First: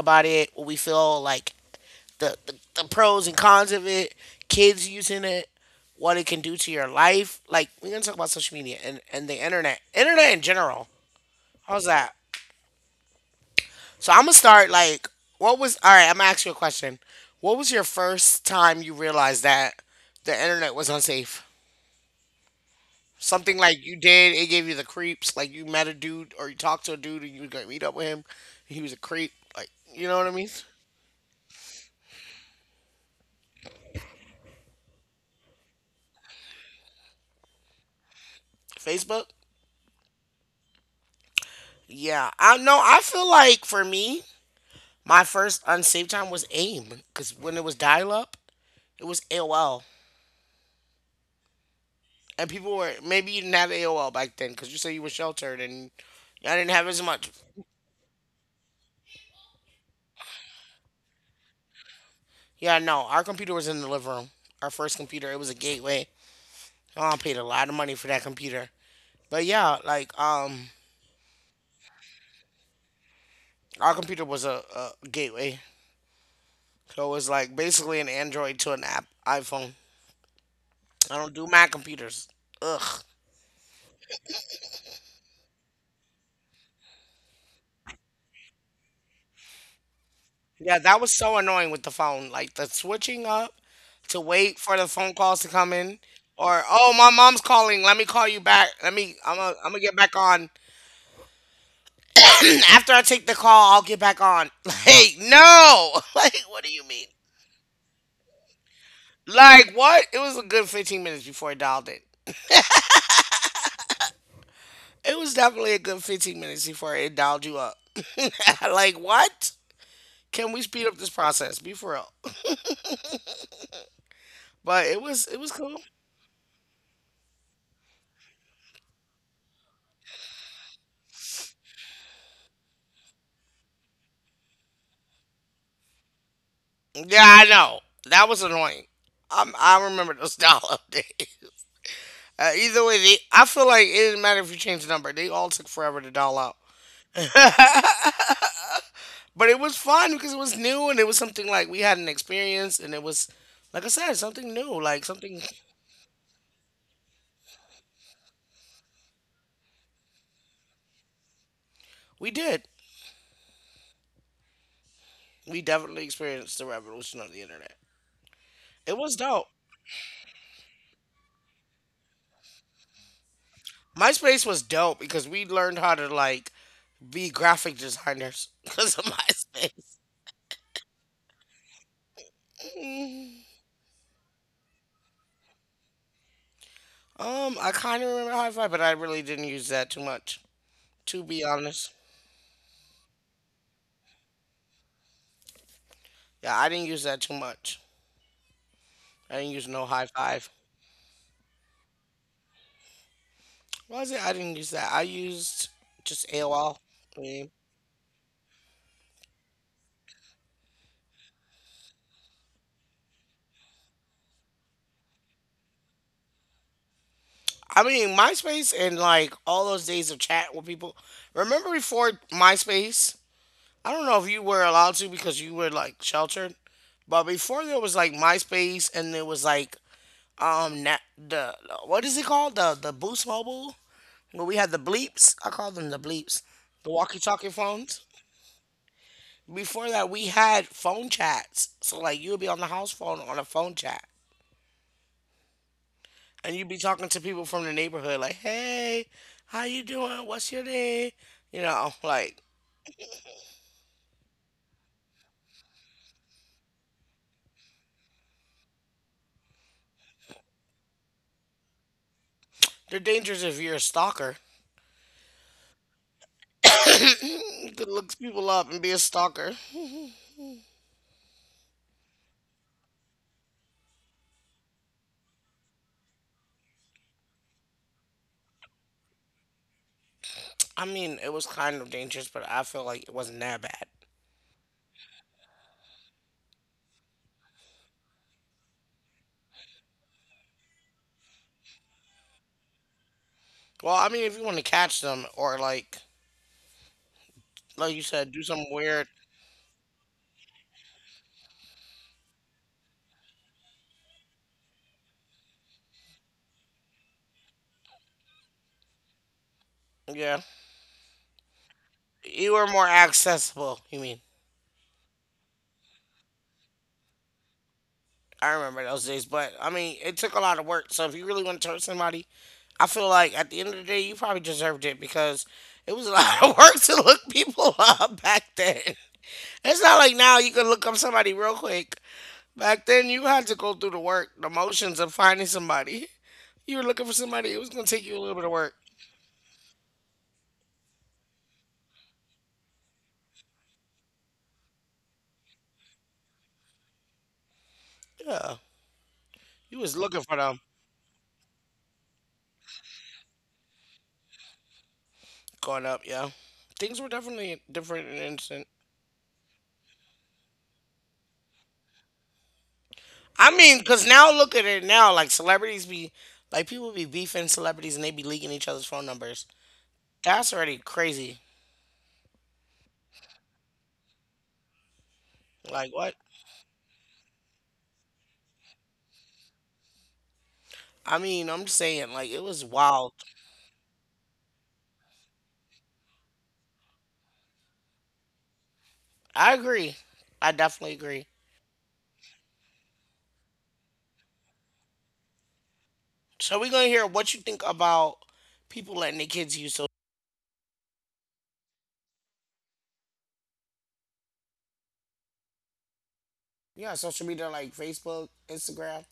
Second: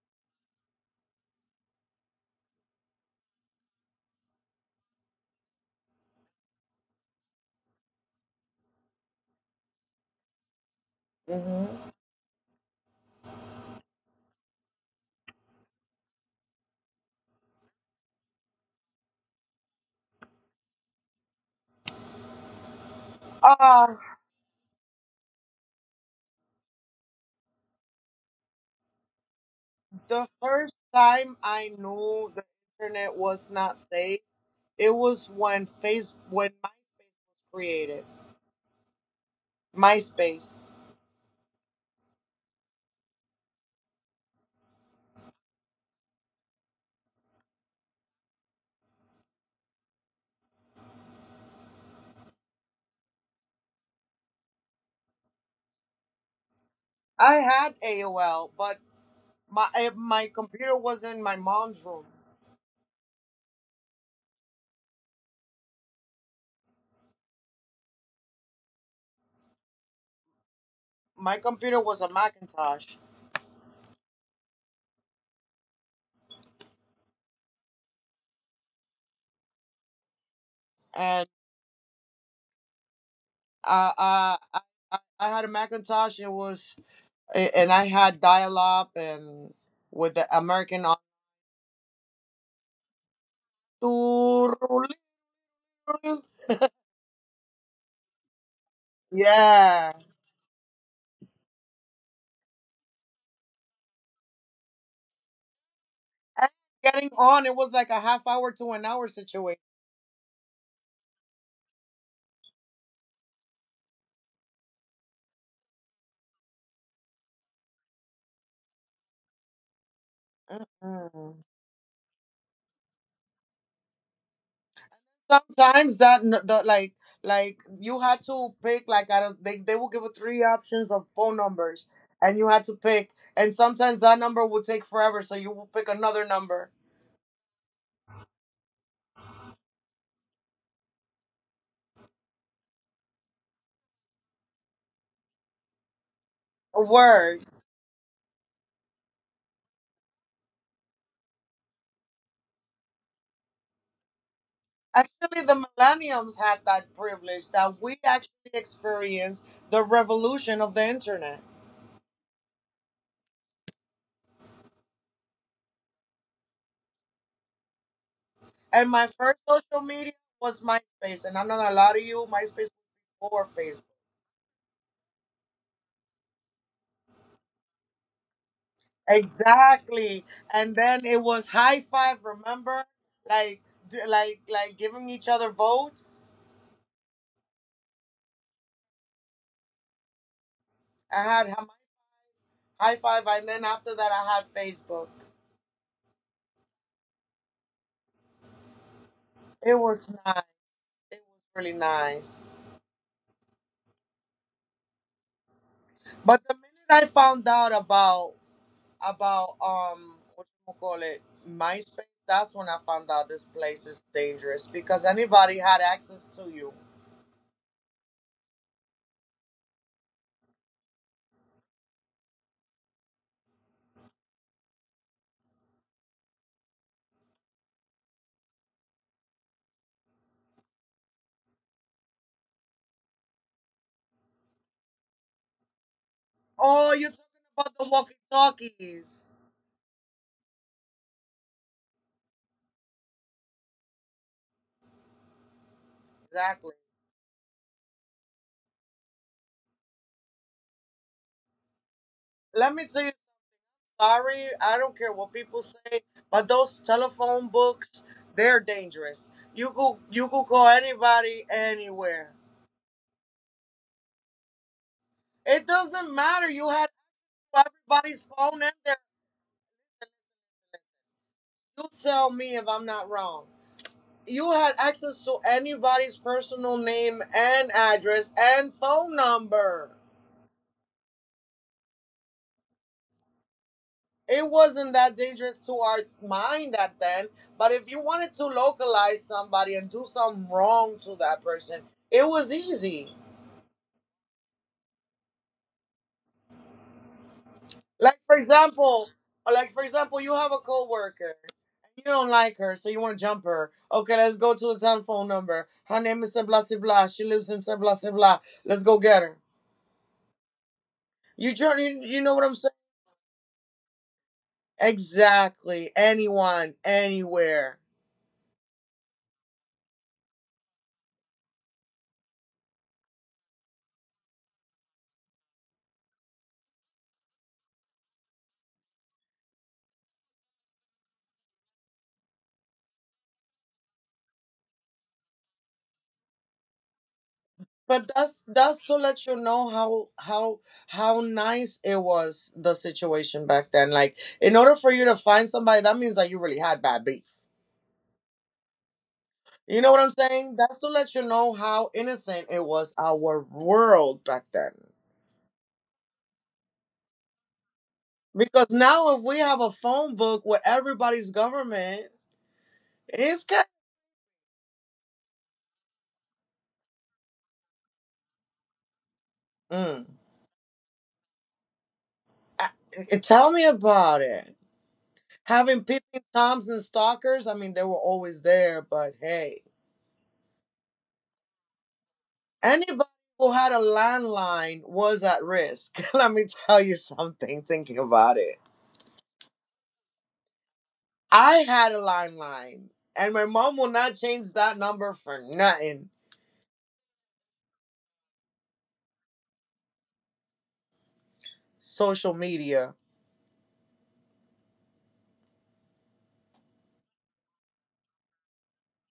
about it, what we feel like the, the, the pros and cons of it, kids using it, what it can do to your life. Like, we're going to talk about social media and the internet in general. How's Mm-hmm. that? So, I'm going to start, like, all right, I'm going to ask you a question. What was your first time you realized that the internet was unsafe? Something like you Uh, did, it gave you the creeps. Like you met a dude or you talked to a dude and you was gonna meet up with him, and he was a creep. Like, you know what the I mean? first time I knew the internet was not safe, it was when face when MySpace was created. Facebook. MySpace. Yeah, I know. I feel like for me, my first unsaved time was AIM because when it was dial up, it was AOL, and people were maybe you didn't have AOL back then because you said you were sheltered and y'all didn't have as much. I had AOL, but my computer was in my mom's room. Yeah, no, our computer was in the living room. Our first computer, it was a gateway. Oh, I paid a lot of money for that computer, but yeah, like My computer was a Macintosh, our computer was a gateway, so it was like basically an Android to an app iPhone. I and don't do Mac computers. Ugh. uh, uh, I I had a Macintosh. It was and I had dial up and with the Yeah, American on. that was so annoying with the phone. Like the switching up to wait for the phone calls to come in, or oh, my mom's calling. Let me call you back. Let me. I'm gonna Yeah. get back on. After I take the call, I'll get back on. Like no. Like And what do you mean? getting on, it was like a half hour to an hour situation. Like what? It was a good 15 minutes before I dialed it. It was definitely a good 15 minutes before it dialed you up. Like, what? Can we speed up this Mm-mm. process? Be for real. But it was cool. Sometimes that n- the like you had to pick, like, out of they will give you three options of phone numbers and you had to pick, and sometimes that number will take forever, so you will pick another number. Yeah, I know. That was annoying. I remember those dial up days. Either way, I feel like it didn't matter if you changed the number. They all took forever to dial out. A word. But it was fun because it was new and it was something like we had an experience and like I said, something new. Like something Actually the millenniums had that privilege that we actually experienced the revolution of the internet. we did. We definitely experienced the revolution of the internet. And It my was first dope. social media was MySpace, and I'm not gonna lie to you, MySpace was before Facebook. MySpace was dope because we learned how to like be graphic designers because of MySpace. Exactly. And then it was high five, remember? Like like giving each other votes. I kind of remember Hi Fi, but I really didn't use that too much. To I be had honest, high five, and then after that I had Facebook. yeah, I didn't use that too much. I didn't use It no High was nice. Five. It was really nice. What Was it? I didn't use that. I used just But the AOL. minute I found Mean, out about what you call it, MySpace, that's when I found out this place is dangerous because anybody had access to you. I mean, MySpace and like all those days of chat with people. Remember before MySpace? I don't know if you were allowed to because you were like sheltered, but before there was like MySpace and there was like na- the what is it called, the Boost Mobile where we had the bleeps. I call them the bleeps, the Oh, you're talking walkie-talkie about the phones. walkie talkies. Before that, we had phone chats. So like you would be on the house phone on a phone chat, and you'd Exactly. be talking to people from the neighborhood, like, "Hey, how you doing? What's your name?" You know, like Let me tell you. Sorry, I don't care what people say, but those telephone books, they're dangerous. You could call anybody anywhere. they're dangerous if you're a stalker. It doesn't matter. You had You could look everybody's people phone in up and be there. a stalker. You tell me if I'm not wrong. You had access to anybody's personal name and address and phone number. I mean, it was kind of dangerous, but I feel like it wasn't that bad. It wasn't that dangerous to our mind at then, but if you wanted to localize somebody and do something wrong to that person, it was easy. Well, I mean, if you want to catch them or like you Like said, for do something weird. example, like for example, you have a coworker, you don't like her, so you want to jump her. Okay, let's go to the telephone number. Her name is blah blah blah. She lives in blah blah blah. Let's go get her. Yeah, You try, you know what you I'm were saying? more accessible. You mean? Exactly. Anyone, anywhere. I remember those days, but I mean, it took a lot of work. So if you really want to hurt somebody, I feel like at the end of the day, you probably deserved it because it was a lot of work to look people up back then. It's not like now you can look up somebody real quick. Back then, you had to go through the work, the motions of finding somebody. You were looking for somebody. It was gonna take But you a little that's bit of work. that's to let you know how nice it was the situation back then. Like in order for you to find somebody, that means that you really had bad beef. Yeah, you You know was what I'm looking for saying? them That's to let you know how innocent it was our world back then. going up. Yeah, things were definitely different and instant. Because now, if we have a phone book with everybody's government, it's I kind. mean, because now look at it now. Like celebrities be, like people be beefing celebrities and they be leaking each other's phone numbers. Mm. That's already crazy. I- Tell me about it. Having Like what? peeping toms and stalkers. I mean, they were always there, but hey, I mean, I'm just saying, like it was anybody wild. who had a landline was at risk. Let me tell you something. Thinking about it, I agree. I definitely agree. I had a landline, and my mom will not change that number for nothing. So we're gonna hear what you think about people letting their kids use social. Social media, Yeah, social media like Facebook, Instagram.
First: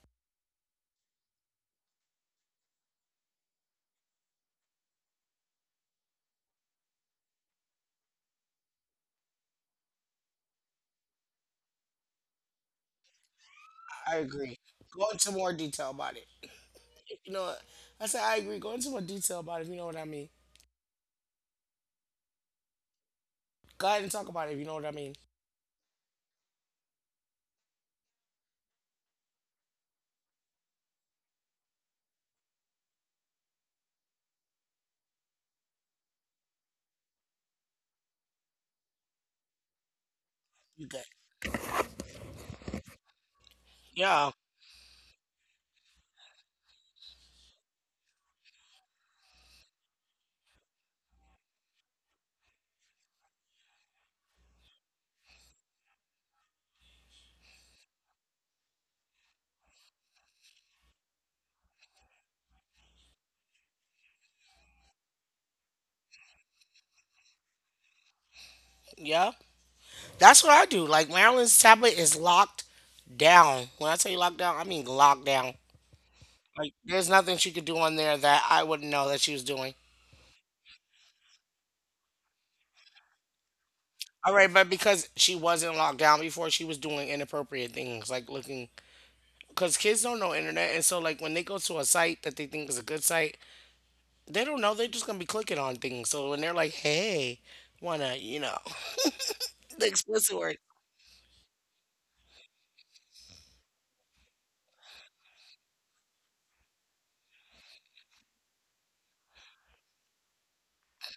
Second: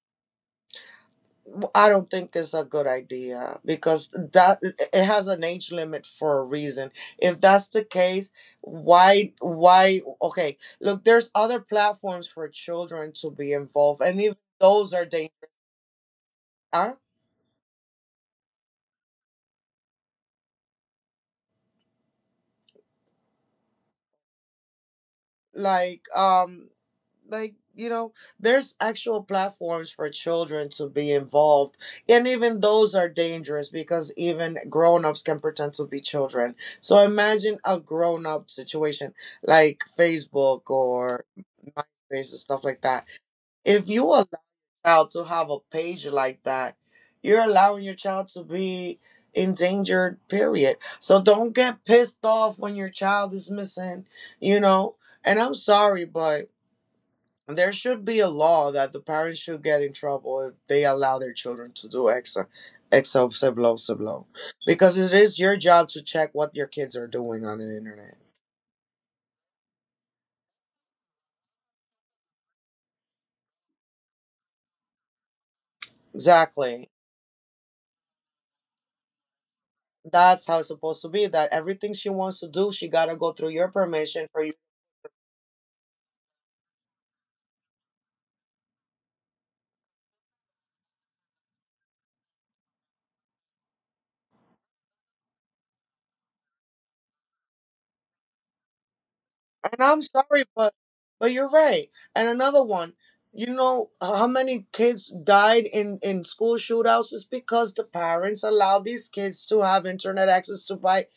I don't think it's a good idea because that it has an age limit for a reason. If that's the case, why okay look, there's other platforms for children to be involved, I and even agree. those are Go into more detail about it. dangerous. You know, what? I said I agree. Go into more detail about it. If you know what I mean. Go ahead and talk about it. If you know what I mean. like um like you know there's actual platforms for children to be involved, and even those are dangerous because even grown-ups can pretend to be children. So imagine a grown-up situation like Facebook You good? or MySpace and stuff like that. If you allow Yeah. your child to have a page like that, you're allowing your child to be endangered, period. So don't get pissed off when your child is missing, you know. And I'm sorry, but there should be a law that the parents should get in trouble if they allow their children to do exo sub low, because it is your job to check what your kids are doing on the internet. Yeah. That's what I do. Like Maryland's tablet is locked down. When I tell you locked down, I mean locked down. Like Exactly, there's nothing she could do on there that I wouldn't know that she was doing. that's how it's supposed to be, that everything she wants to do she got to go through your permission All for you. right, but because she wasn't locked down before, she was doing inappropriate things like looking. Because kids don't know internet, and so like when they go to a site that they think is a good site, they don't know they're just gonna be clicking on things. So when they're like, "Hey, wanna," you know, And the I'm explicit sorry, word. But you're right. And another one, you know how many kids died in school shootouts is because the parents allow these kids to have internet access to buy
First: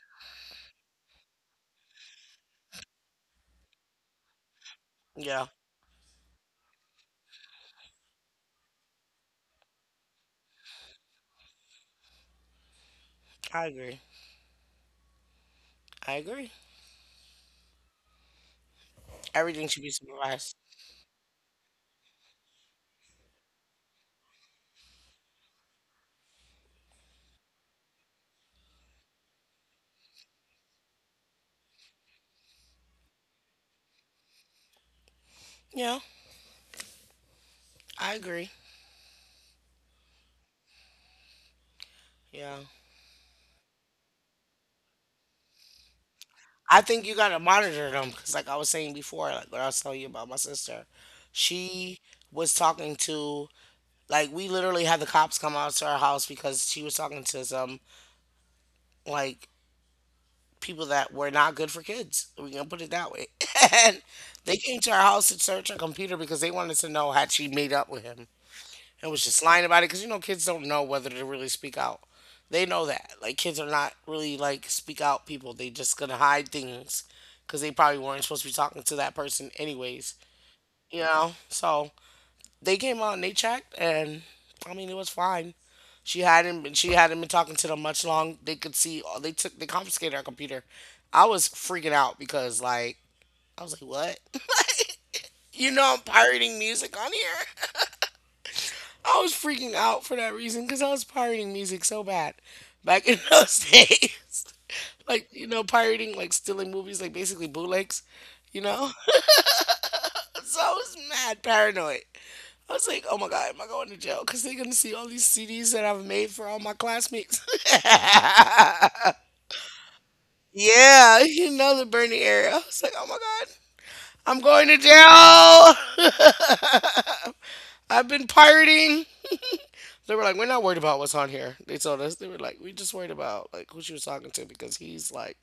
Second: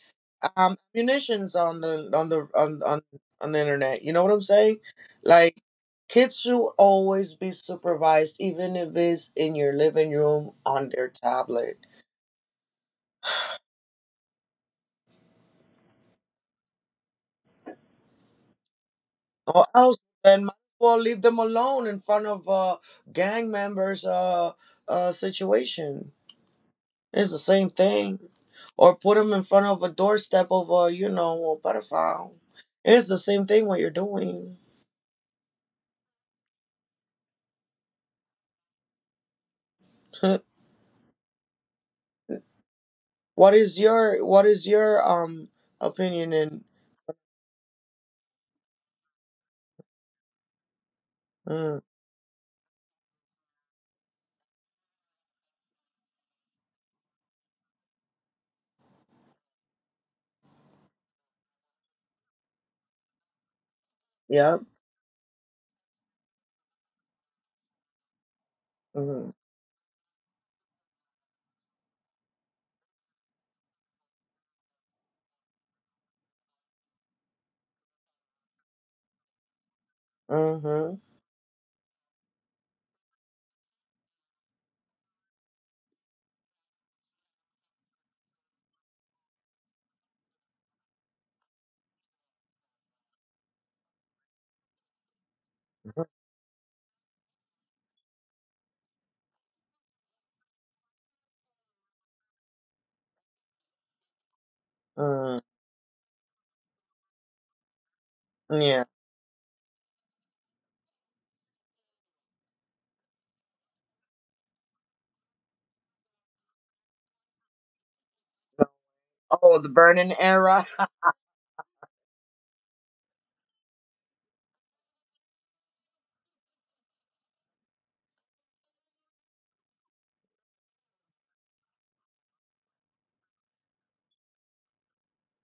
munitions on the on the on the internet. You know what I'm saying? Yeah, Like kids should always be supervised, even if it's in your living room on their tablet. I agree. I agree. Or Everything should be else then might supervised. as well leave them alone in front of gang members situation. It's the same thing. Or put them in front of a doorstep of a, you know, a pedophile. It's the same thing what you're doing. Yeah, I agree. Yeah. What is your opinion? In? I think you gotta monitor them because, like I was saying before, like what I was telling you about my sister, Mm, she was talking to, like, we literally had the cops come out to our house because she was talking to some like people that were not good for kids. We can put it that way, and they yep. came to our house to search her computer because they wanted to know had she made up with him and was Mm, just lying about it because you know kids don't know whether to really speak out. They know that like kids are not really like speak out people. They just gonna hide things because they probably weren't supposed to be talking to that person anyways. mm-hmm. You know, so they came out and they checked, and I mean it was fine. She hadn't been talking to them much long. They could see they took they confiscated our computer. I was freaking out because like I was like what. You know I'm pirating music on here. I was freaking out for that reason because I was pirating music so bad back in those days. Like, Mm, you know, pirating, like stealing movies, like basically bootlegs, you yeah. know? So I was mad paranoid. I was like, oh my God, am I going to jail? Because they're going to see all these CDs that I've made for all my classmates. Oh, the burning era. Yeah, you know, the Bernie area. I was like, oh my God, I'm going to jail. I've been pirating. They were like, we're not worried about what's on here. They told us. They were like, we just worried about like who she was talking to because he's like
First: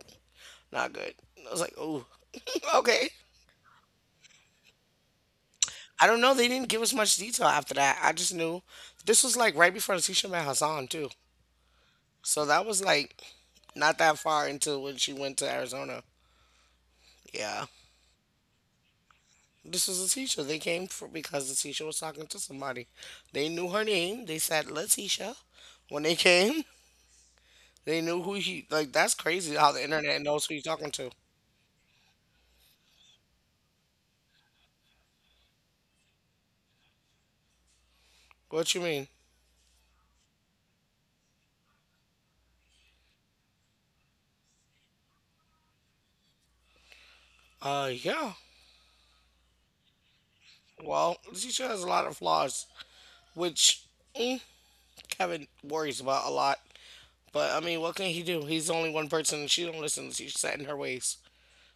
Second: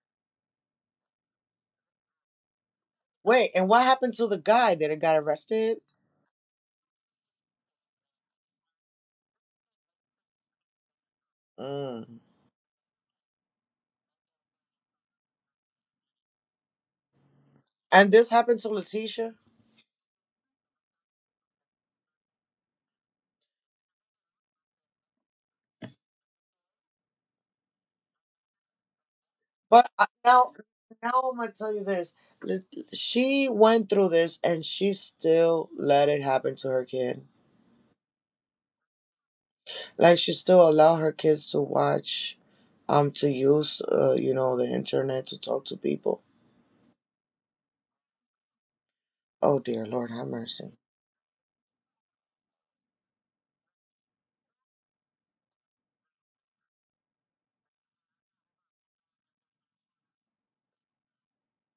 not good. And I was like, oh, okay. Wait, and what happened to the guy that got arrested? I don't know. They didn't give us much detail after that. I just knew this was like right before Letitia met Hassan too. Mm. So that was like not that far into when she went to Arizona. Yeah. And this happened to Letitia. This was Letitia. They came for because Letitia was talking to somebody. They knew her name. They said Letitia. When they came, they knew who he like that's crazy how the But I, internet knows now, who you're talking to. now I'm gonna tell you this. Let- She went through this, and she still let it happen to her kid. What you mean? Like she still allowed her kids to watch, to use, you know, the internet to talk to people. Yeah. Oh dear Lord, have mercy. Well, Letitia has a lot of flaws, which mm, Kevin worries about a lot. But I mean, what can he do? He's only one person, and she don't listen. She's set in her ways.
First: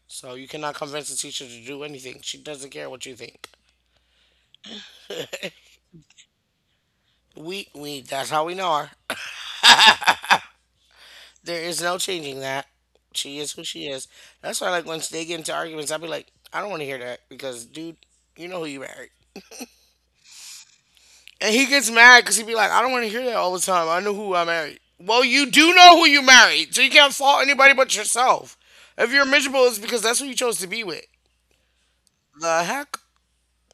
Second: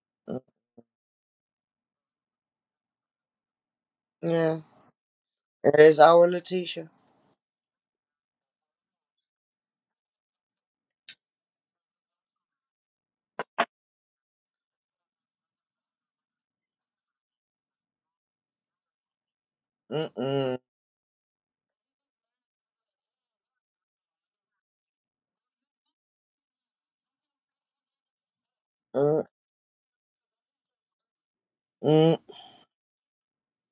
So Mm, you cannot convince a teacher to do anything. She doesn't care what you think. yeah, it is our Letitia. We that's how we know her. There is no changing that. She is who she is. That's why like once they get into arguments, I'll be like, I don't want to hear that because dude, you know who you married. Mm-mm. And he gets mad because he'd be like, I don't want to hear that all the time. I know who I married. Well, you do know who you married, so you can't fault anybody but yourself. If you're miserable, it's because that's who you chose to be with. Mm-mm. The heck?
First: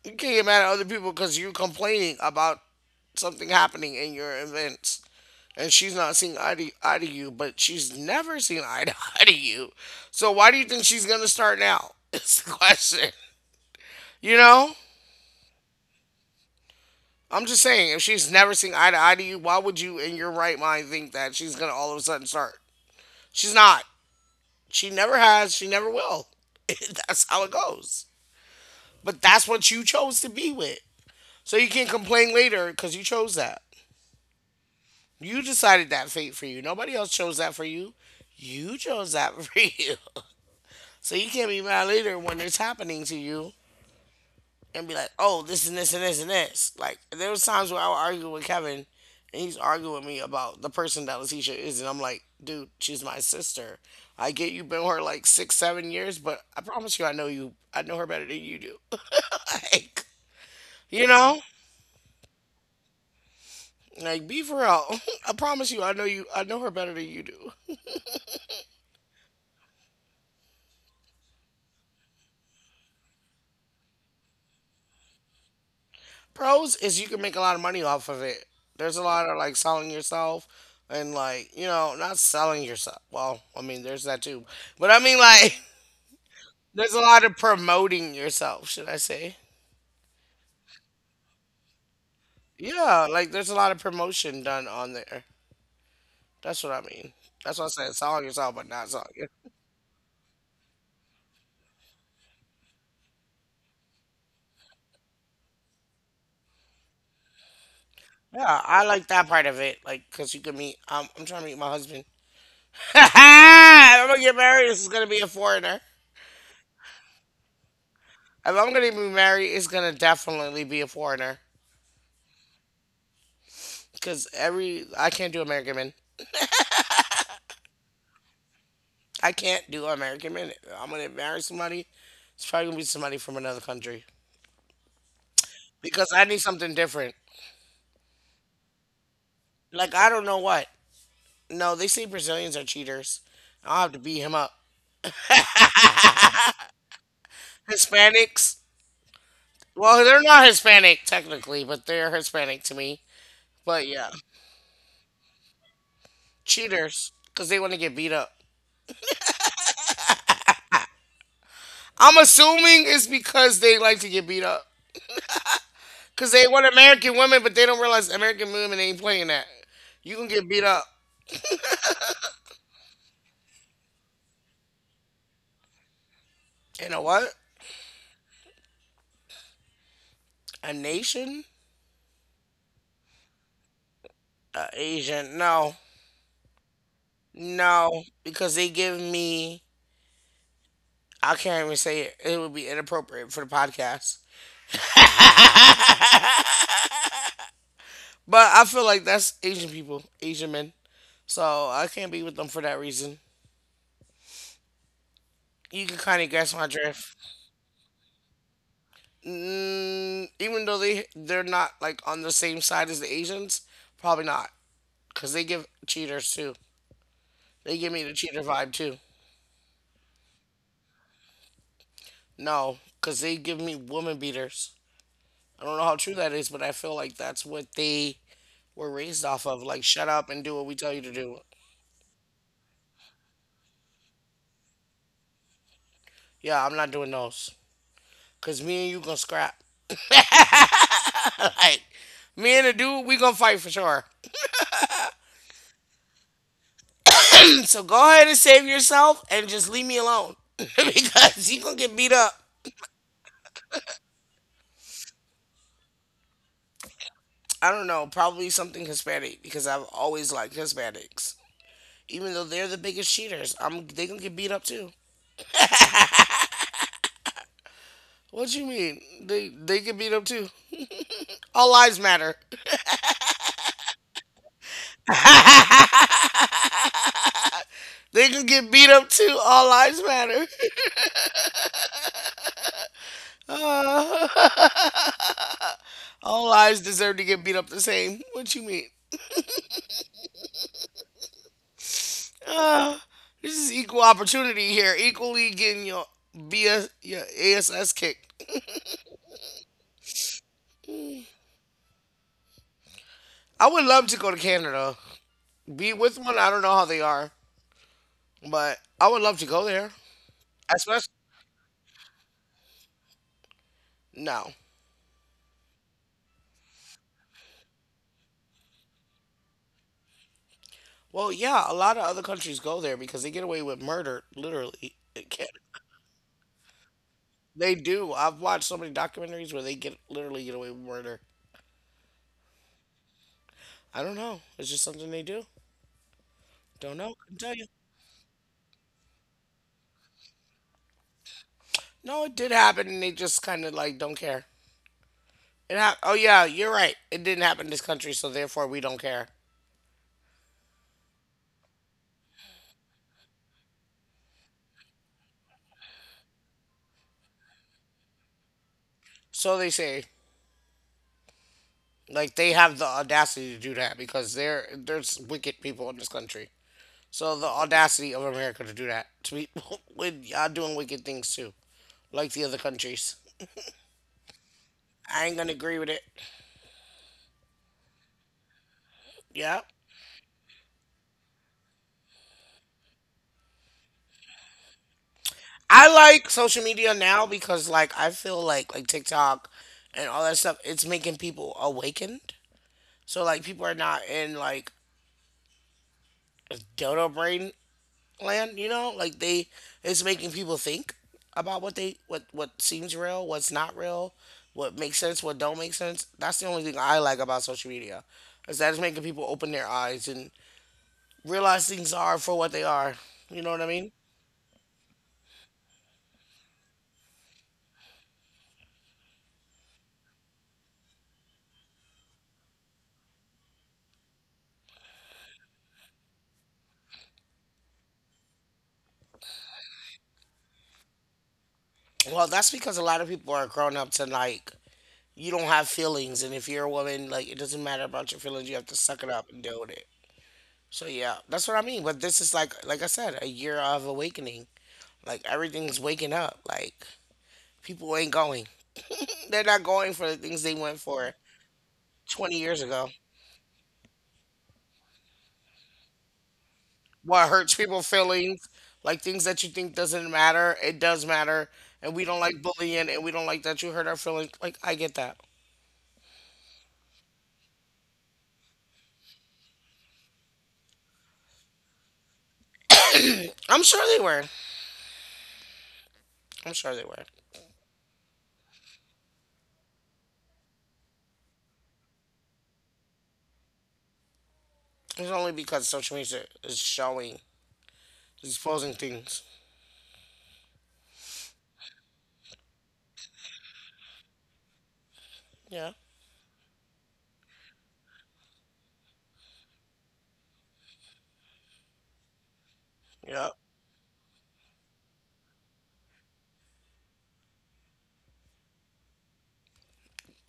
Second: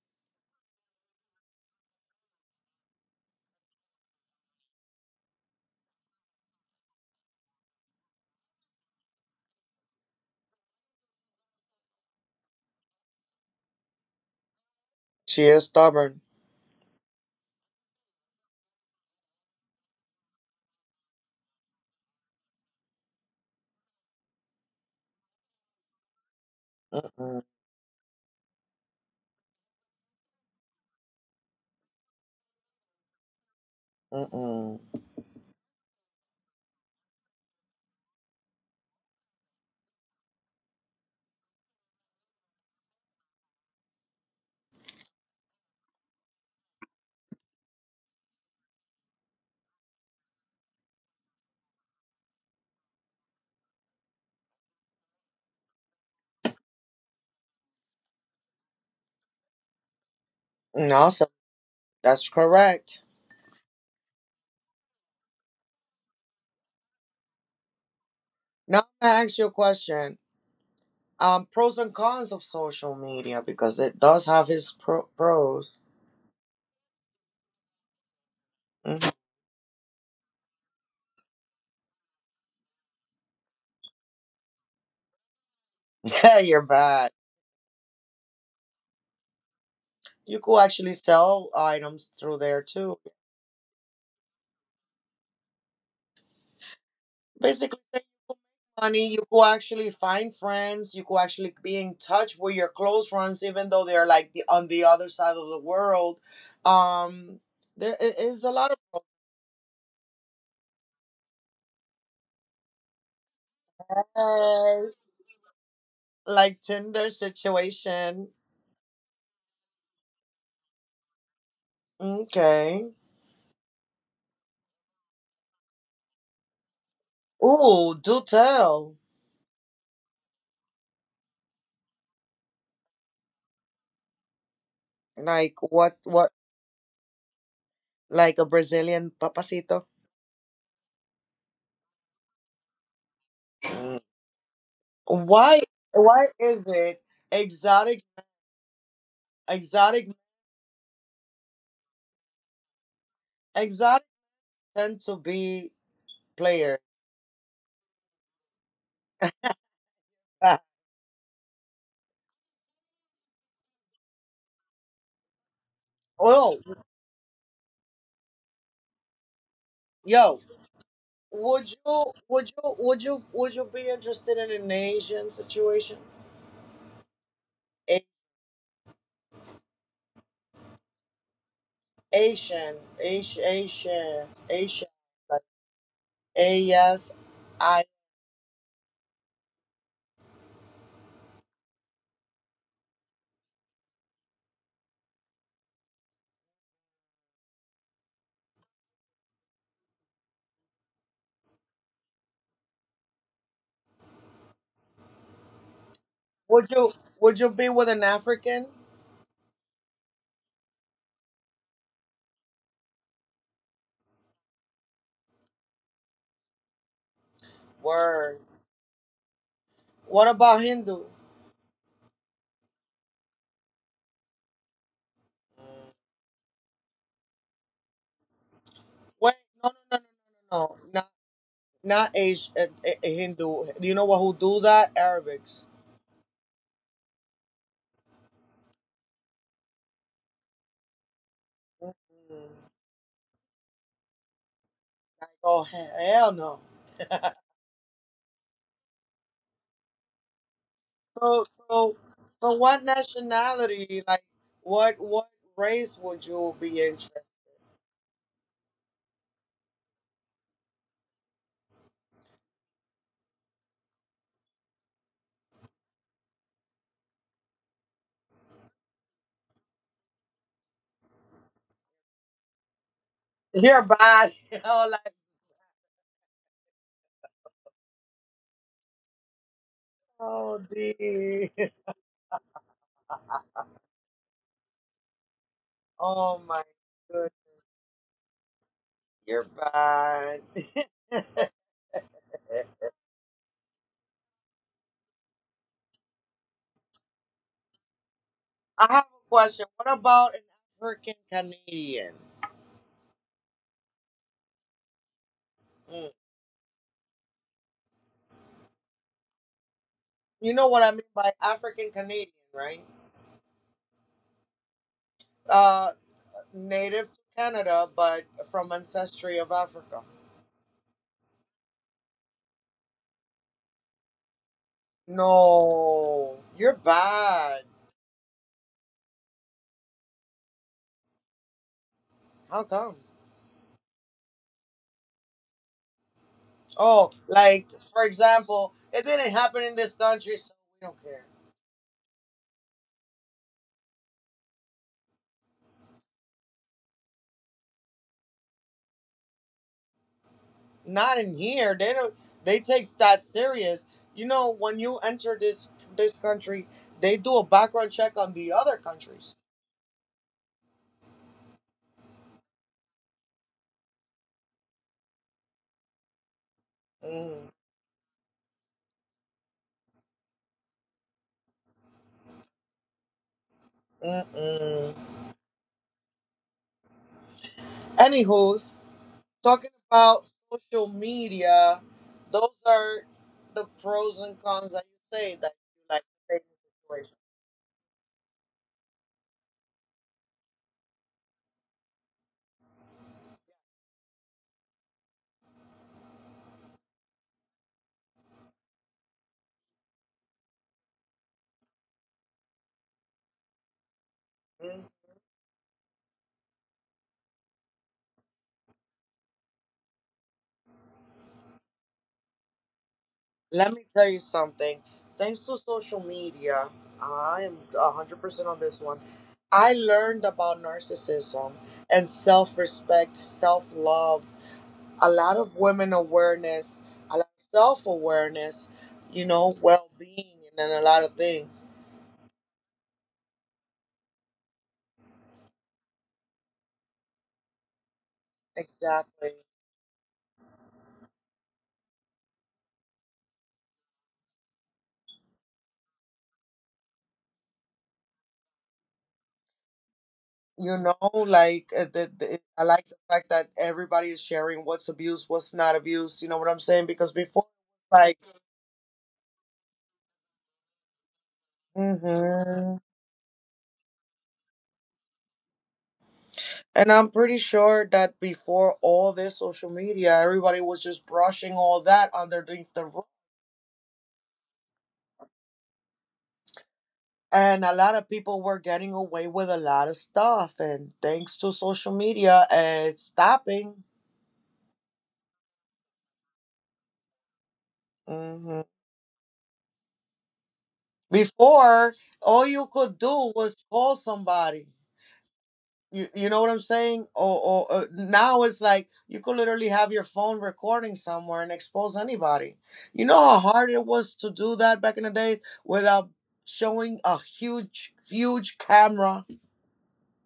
You can't get mad at other people because you're complaining about something happening in your events. And she's not seeing eye to you, but she's never seen eye to eye to you. So why do you think she's going to start now? It's the question. You know? She is stubborn. I'm just saying, if she's never seen eye to eye to you, why would you, in your right mind, think that she's going to all of a sudden start? She's not. She never has. She never will. That's how Mm-mm. it goes. But that's what you chose to be with. So you can't complain later because you chose that. Mm-mm. You decided that fate for you. Nobody else chose that for you. You chose that for you. So you can't be mad later when it's happening to you and be like, oh, this and this and this and this. Like, there was times where I would argue with Kevin and he's arguing with me about the person that Leticia is. And I'm like, dude, she's my sister. I get you've been with her like 6, 7 years, but I promise you. I know her better than you do. Like, And you also, know? that's correct. Like, be for real. I promise you. I know her better than you do. Now I'm gonna ask you a question. Pros and cons of social media because it does have its pros. Pros is you can make a lot of money off of it. There's Mhm. a lot of like selling yourself and like, not selling yourself. Well, I mean, there's that too. But I mean, like, Yeah, you're there's a bad. lot of promoting yourself, should I say? You could actually sell items through there too. Yeah, like there's a lot of promotion done on there. That's what I mean. That's what I Basically, said, selling yourself, but not selling money. You you. go actually find friends. You go actually be in touch with your close friends, even though they're like the on the other side of the world. Um, there is a Yeah, lot I of like that part of it. Like, cause you can meet. I'm trying to meet my husband. If I'm gonna get married. This uh, is gonna be a foreigner. like Tinder situation. If I'm gonna be married, it's gonna definitely be a foreigner. Okay. Because every I can't do American men. Ooh, do tell. I can't do American men. I'm gonna marry somebody. It's probably gonna be somebody from another country Like what? because I What? need something different. Like a Brazilian papacito. Like I don't know what. No, they say Brazilians are cheaters. I'll have to Mm. beat him up. Why? Why is it exotic? Hispanics. Well, Exotic? they're not Hispanic technically, but they're Hispanic to me. But Exotic yeah, tend to be players. cheaters because they want to get beat up. Ah, I'm assuming it's because they like to get beat up because they oh, want American women, but they don't realize American women ain't playing that. You can yo. get beat up. Would you be interested in an Asian situation? You know what? A- a nation, Asian, Asian, Asian, a Asian, Asian. like No, A-S-I. no, because they give me. I can't even say it. It would be inappropriate for the podcast. But I feel like that's Asian people, Asian men. So I can't be with them for that reason. You can kind of guess my Would you drift. would you be with an African? Even though they're not like on the same side as the Asians, probably not, cause they give cheaters too. They give me the Word. cheater vibe too. What about Hindu? No, cause they give me woman beaters. I don't know how true that is, but I feel like that's what they We're raised Wait, off of. no, Like, no, no, shut up and do no, no, what we no. tell you not to do. not Asian, Hindu. Do you know what who do that? Arabics. Yeah, I'm not doing those. Cause me and you gonna scrap. Like, Mm. me and the dude, we gonna fight for sure. Oh hell no. So go ahead and save yourself and just leave me alone So because you gonna get so beat up. so what nationality, like what race would you be interested I don't know, probably something Hispanic because I've always liked Hispanics, even though they're the biggest cheaters. I'm They gonna get beat up too. What you mean? They get beat up too. All lives matter. in? Your body. Oh like They can get beat up too. All lives matter. oh dear. Oh All my lives deserve to goodness. get beat up the same. What you mean? Your body. Uh, this is equal opportunity here. Equally getting your BS, your ASS kicked. I have a question. What about an African Canadian? I would love to go to Canada. Be Mm. with one. I don't know how they are, but I would love to go there. You know what I mean Especially by African Canadian, right? no. Uh, native to Canada but from ancestry of Africa. Well, yeah, a lot of other countries go there because they get away with murder, literally in Canada. No. You're bad. They do. I've watched so many documentaries where they get literally get away with murder. How come? I don't know. It's just something they do. Don't Oh, know. Couldn't tell you. like for example, it didn't happen in this country, so we don't care. No, it did happen, and they just kind of like don't care. Oh yeah, you're right. It didn't happen in this country, so therefore we don't care. Not in here. They don't. They take that serious. You know, when you enter this country, they do a background check on the other countries. So they say, like they have the audacity to do that because they're there's wicked people in this country. So the Mm, audacity of America to do that to people when y'all doing wicked things too, like the other countries. mm-mm. I ain't gonna agree with it. Anywho's Yeah. talking about social media. Those are the pros and cons that you say that I you like like to take social into media consideration. now because like I feel like TikTok and all that stuff, it's making people awakened. So like people are not in like dodo brain land, you know, like they it's making people think about what they what seems real, what's not real, what makes sense, what don't make sense. That's the only thing I like about social media, is that it's making people open their eyes and realize things are for what they are. You know what I Let me mean? tell you something. Thanks to social media, I am 100% on this one. I learned about narcissism and self respect, self love, a lot of women awareness, a lot of self awareness, you know, well being, and then a lot of things. Well, that's because a lot of people are grown up to like, you don't have feelings, and if you're a woman, like, it doesn't matter about your feelings. You have to suck it up Exactly. and deal with it. So yeah, that's what I mean. But this is like I said, a year of awakening. Like everything's waking up. Like, people ain't going. They're not going for the things they You went know, for like, 20 years I like ago. the fact that everybody is sharing what's abuse, what's not abuse. You know what I'm saying? Because What before, hurts people's like, feelings, like things that you think doesn't matter, it does matter. And we don't like mm-hmm. bullying and we don't like that you hurt our feelings. Like, I get that. And I'm pretty sure that before all this social media, everybody was just brushing all that underneath the rug. I'm sure they were. I'm sure they were. And a lot of people were getting away with a lot of stuff. And thanks to social media, it's stopping. It's only because social media is showing, Hmm. exposing things. Before, all you could do was call somebody. Yeah. You know what I'm saying? Or now it's like you could literally have your phone recording somewhere and expose anybody. You know Yep. how hard it was to do that back in the day without showing a huge camera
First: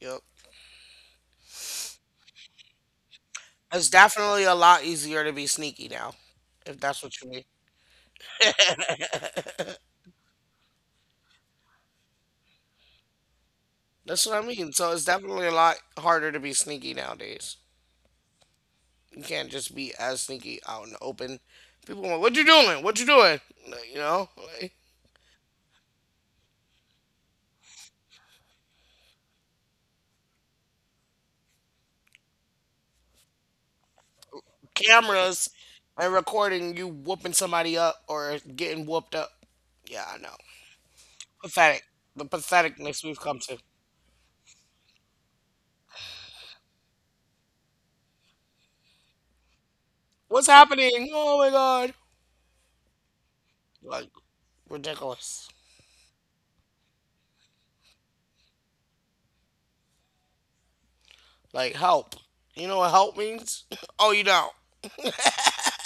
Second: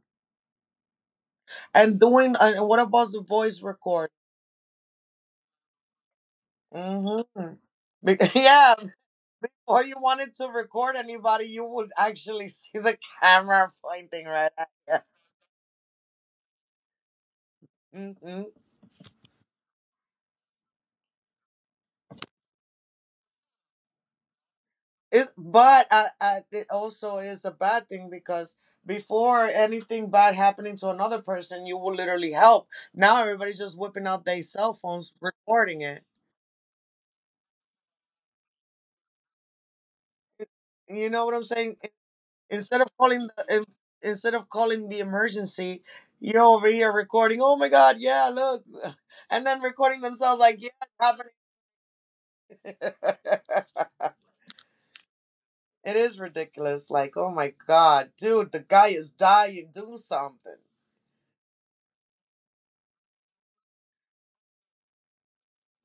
Yep. and doing and what about the voice It's record? definitely a lot easier to be sneaky now, if that's what you mean. Mm-hmm. Yeah, or you wanted to record anybody, you would actually see the camera pointing That's what I right mean. So it's at definitely a lot harder to be sneaky nowadays. you. Hmm. You can't just be as sneaky out in the open. People want, what you doing? What you doing? Like, you know, like, It, but it also is a bad thing because before anything bad happening to another person, you will literally help. Now everybody's just whipping out their cell phones, cameras recording it. and recording you whooping somebody up or getting whooped up. Yeah, I know. You know what I'm saying? Pathetic. The Instead of patheticness we've calling come the to. in- Instead of calling the emergency, you're over here recording. Oh my God! Yeah, look, and then recording themselves What's like, yeah, it's happening? happening. Oh my god. Like, ridiculous. It is ridiculous. Like, oh my God, dude, the guy is dying. Do something. Like, help. You know what help means? Oh, you don't.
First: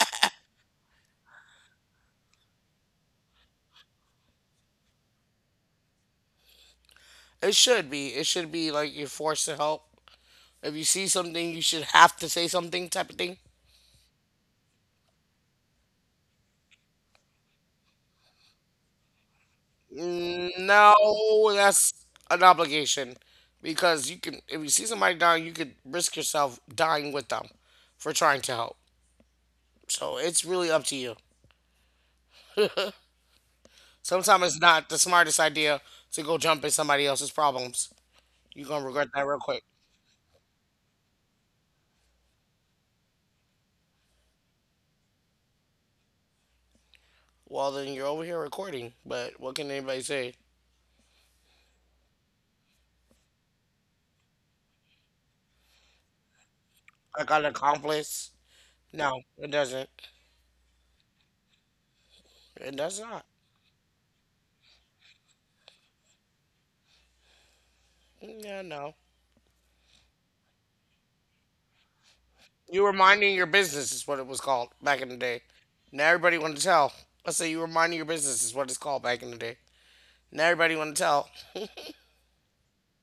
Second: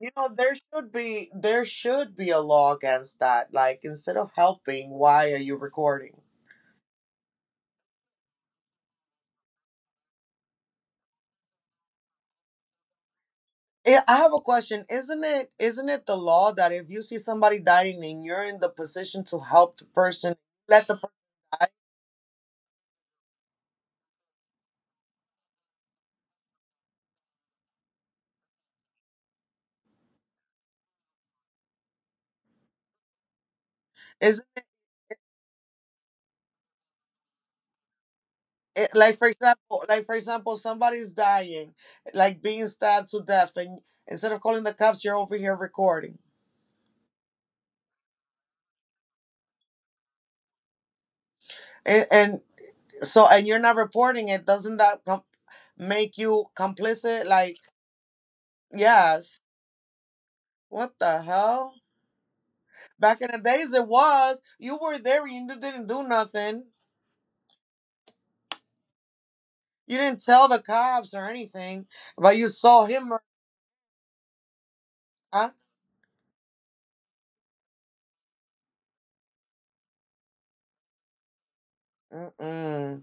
You know, there should be a law against that. Like instead of helping, why are you recording? It should be. It should be like you're forced to help. If you see something, you should have to say something type of thing. Eh, I have a question. Isn't it the law that if you see somebody dying and you're in the position to help the person, Mm, let the person no, die? that's an obligation because you can, if you see somebody dying, you could risk yourself dying with them for trying to help. So it's really up to you. Sometimes Isn't it's it, not the smartest idea to go jump in somebody else's problems. You're gonna it regret like that for real quick. example, somebody's dying, like being stabbed to death, and instead of calling the cops, you're over here recording, Well, then you're over here recording, but what can anybody say? and, and and you're not reporting it. Doesn't make you I complicit? got an Like accomplice? yeah. No, it doesn't. What the hell? It does Back not. in the days, it was. You were there and you didn't do nothing. Yeah, no. You didn't tell the cops or anything, but you You saw were him. Minding your business is what it was called back in the day. Huh? Now everybody want to tell. Let's say you were minding your business is what it's called back in the day. Now everybody want to tell, Mm-mm.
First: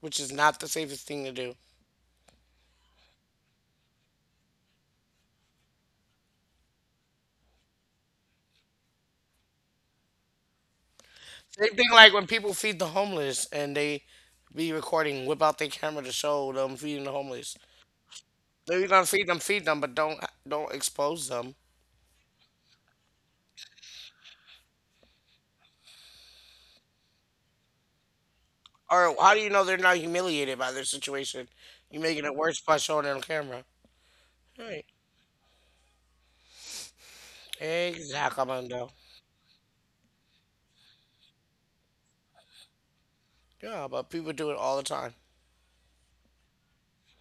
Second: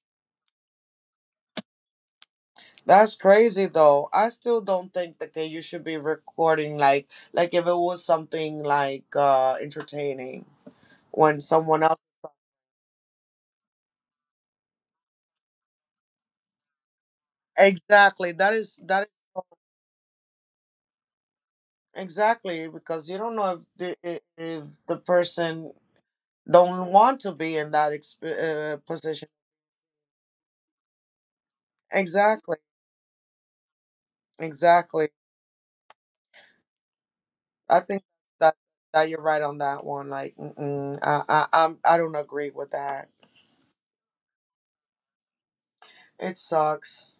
which is not the safest thing to do. That's crazy, though. I still don't think that you should be recording, like if it was something like entertaining when Same someone thing else. like when people feed the homeless and they be recording, whip out their camera to show them feeding the homeless. Exactly. That If is you're that gonna is feed them, but don't expose them. exactly because you don't know if the person don't want to be in that Or position. how do you know they're not humiliated by their situation? You're making it Exactly. worse by showing it on camera. Right. Exactly. I think that Exactly. that you're right on that one. Like, mm-mm, I don't agree with that. Yeah, but people do it all the time. It sucks.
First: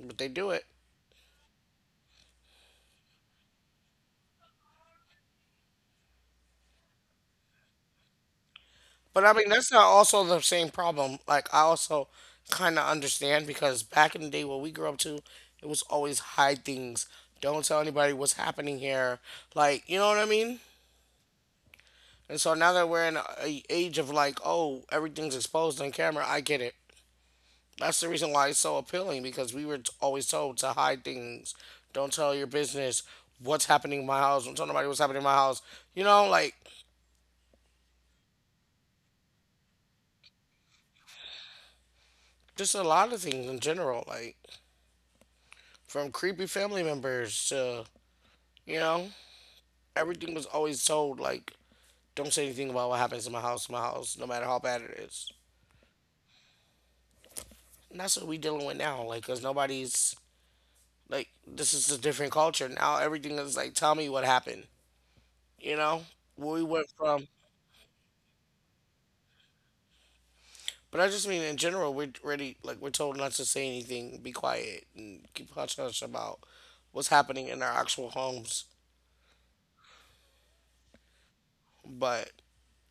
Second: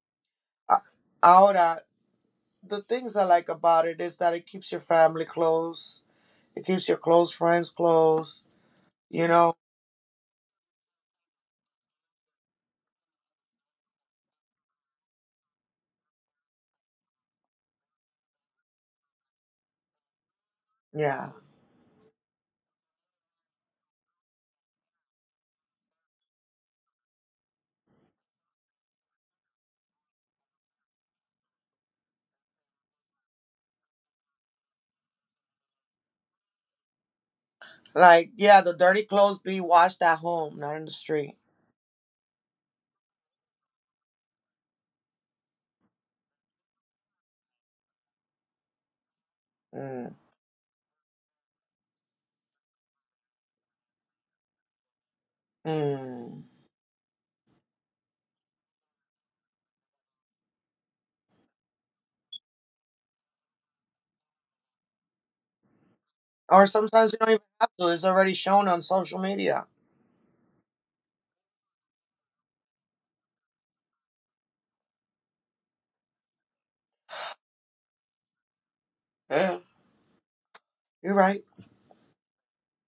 But they do it. A- Ahora, the things I like about it is that it keeps your family close. It keeps your close friends close. But You I mean, know? that's not also the same problem. Like, I also kind of understand because back in the day, what we grew up to, it was always hide things. Don't tell anybody what's happening here. Like, you know what I mean? Yeah. And so now that we're in a age of, like, oh, everything's exposed on camera, I get it. That's the reason why it's so appealing because we were always told to hide things. Don't tell your business what's happening in my house. Don't tell nobody what's happening in my house. You know, like, Like, yeah, the dirty clothes be washed at home, not in the street. just a lot of things in general. Like, from creepy family members to. You know, Mm. everything was always told like, don't say anything about what happens in my house, no matter how bad it is. Mm. And that's what we dealing with now, like, cause nobody's like, this is a different culture now. Everything is like, tell me what happened. You know, where we Or went sometimes you from. don't even have to. It's already shown on social media. But I just mean in general, we're ready. Like we're told not to say anything, be quiet, and keep hush hush about what's happening in our actual homes. Yeah, you're right. But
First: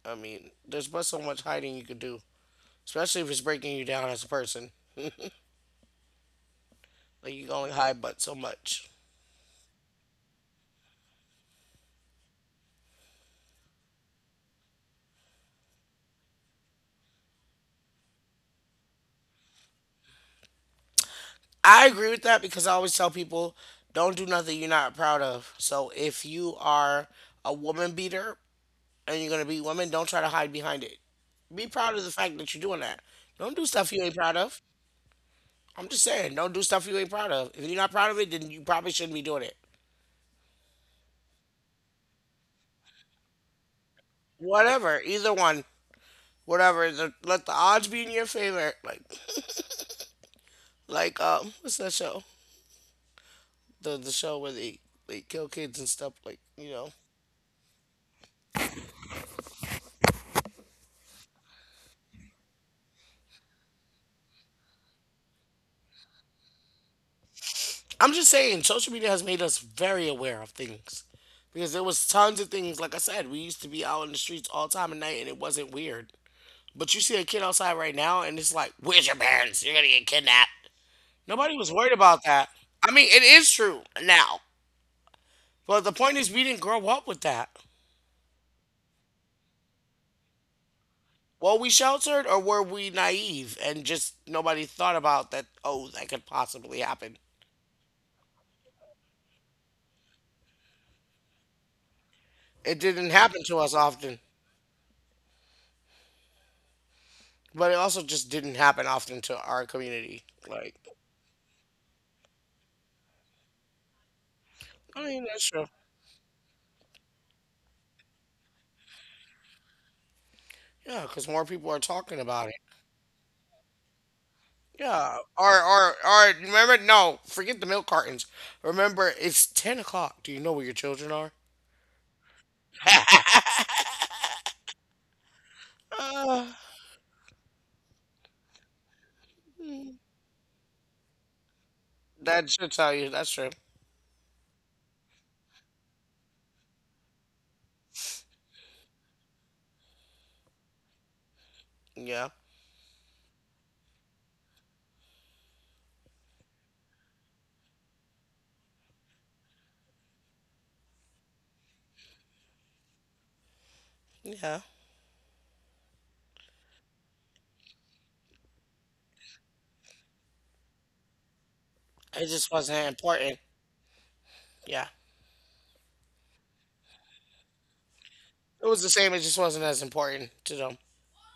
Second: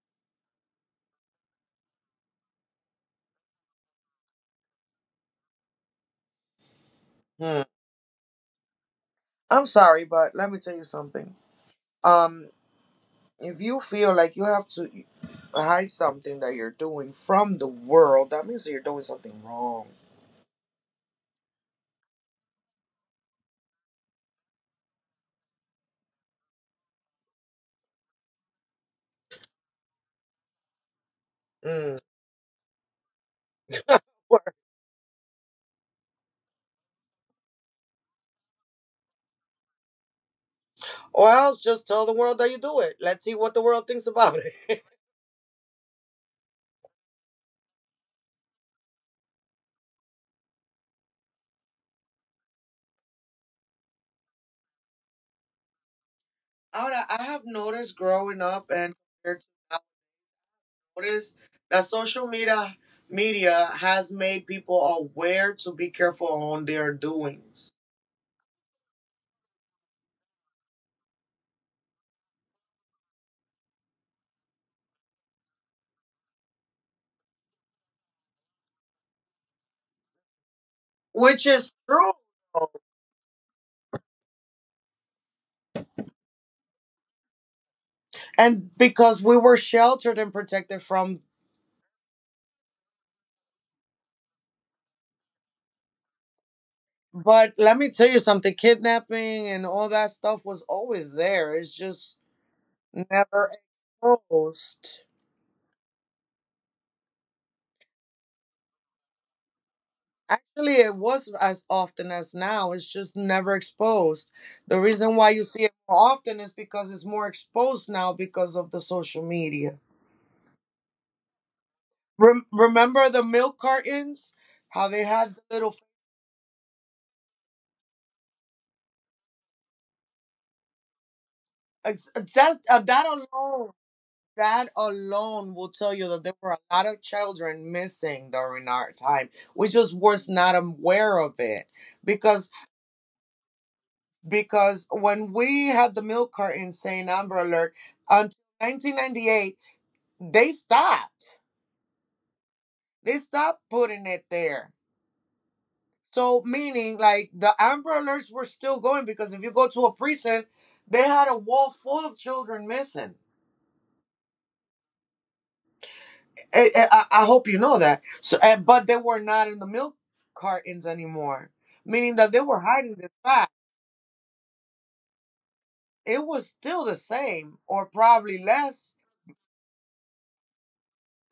I mean, there's but so much hiding you could do, especially if it's breaking you down as a person. Like you can Hmm. only hide but so much. I'm sorry, but let me tell you something. Um. If you feel like you have to hide something that you're doing from the world, that means that you're doing something wrong. I agree with that because I always tell people don't do nothing you're not proud of. So if you are a woman beater and you're going to beat women, don't try to hide behind it. Be proud Mm. of the fact that you're doing that. Don't do stuff you ain't proud Or of. I'm just saying, don't do stuff you ain't proud of. If you're not proud of it, then you probably shouldn't be doing it. or else just tell the world that you do it. Let's see what the world thinks about it. Whatever, either one, whatever. The, let the odds be in your favor. Like, what's that show? The show where they kill kids and stuff. Like, Ahora, I have noticed growing up and compared to notice that social media has made people aware to be careful on their doings, I'm just saying, social media has made us very aware of things because there was tons of things. Like I said, we used to be out in the streets all time at night, and it wasn't weird. But you see a kid outside right now, and it's like, "Where's your parents? You're gonna get kidnapped." which Nobody is was worried true. about that. I mean, it is true now, but the point is, we didn't grow up with that. And because we were sheltered and protected from. Were we sheltered, or were we naive and just nobody thought about that? Oh, that could possibly happen. But let me tell you something, kidnapping and all that stuff was always there. It's just It didn't happen never to us often, exposed. but it also just didn't happen often to our community. Like Actually, it was as often as now. It's just never exposed. The I reason mean, why you that's true. see it more often is because it's more exposed now because of the social media. Yeah, because more people are talking about it. Remember the milk cartons? How they Yeah, had the or little. or or remember? No, forget the milk cartons. Remember, it's 10 o'clock. Do you know where your children are? That's that alone. That alone will tell you that there Uh, were a lot of children missing during our time. We just was not aware of it that because should tell you. That's true. When we had the milk carton saying Amber Alert until 1998, they stopped. Yeah, They stopped putting it there. So meaning like the Amber Alerts were still going because if you go to a prison, they had a wall full of children missing. yeah. I hope you know that. So but they were not in the milk cartons anymore, meaning It that they just were wasn't hiding this important. fact. Yeah, It was still the same, or probably it was the less. same. It just wasn't as important to them.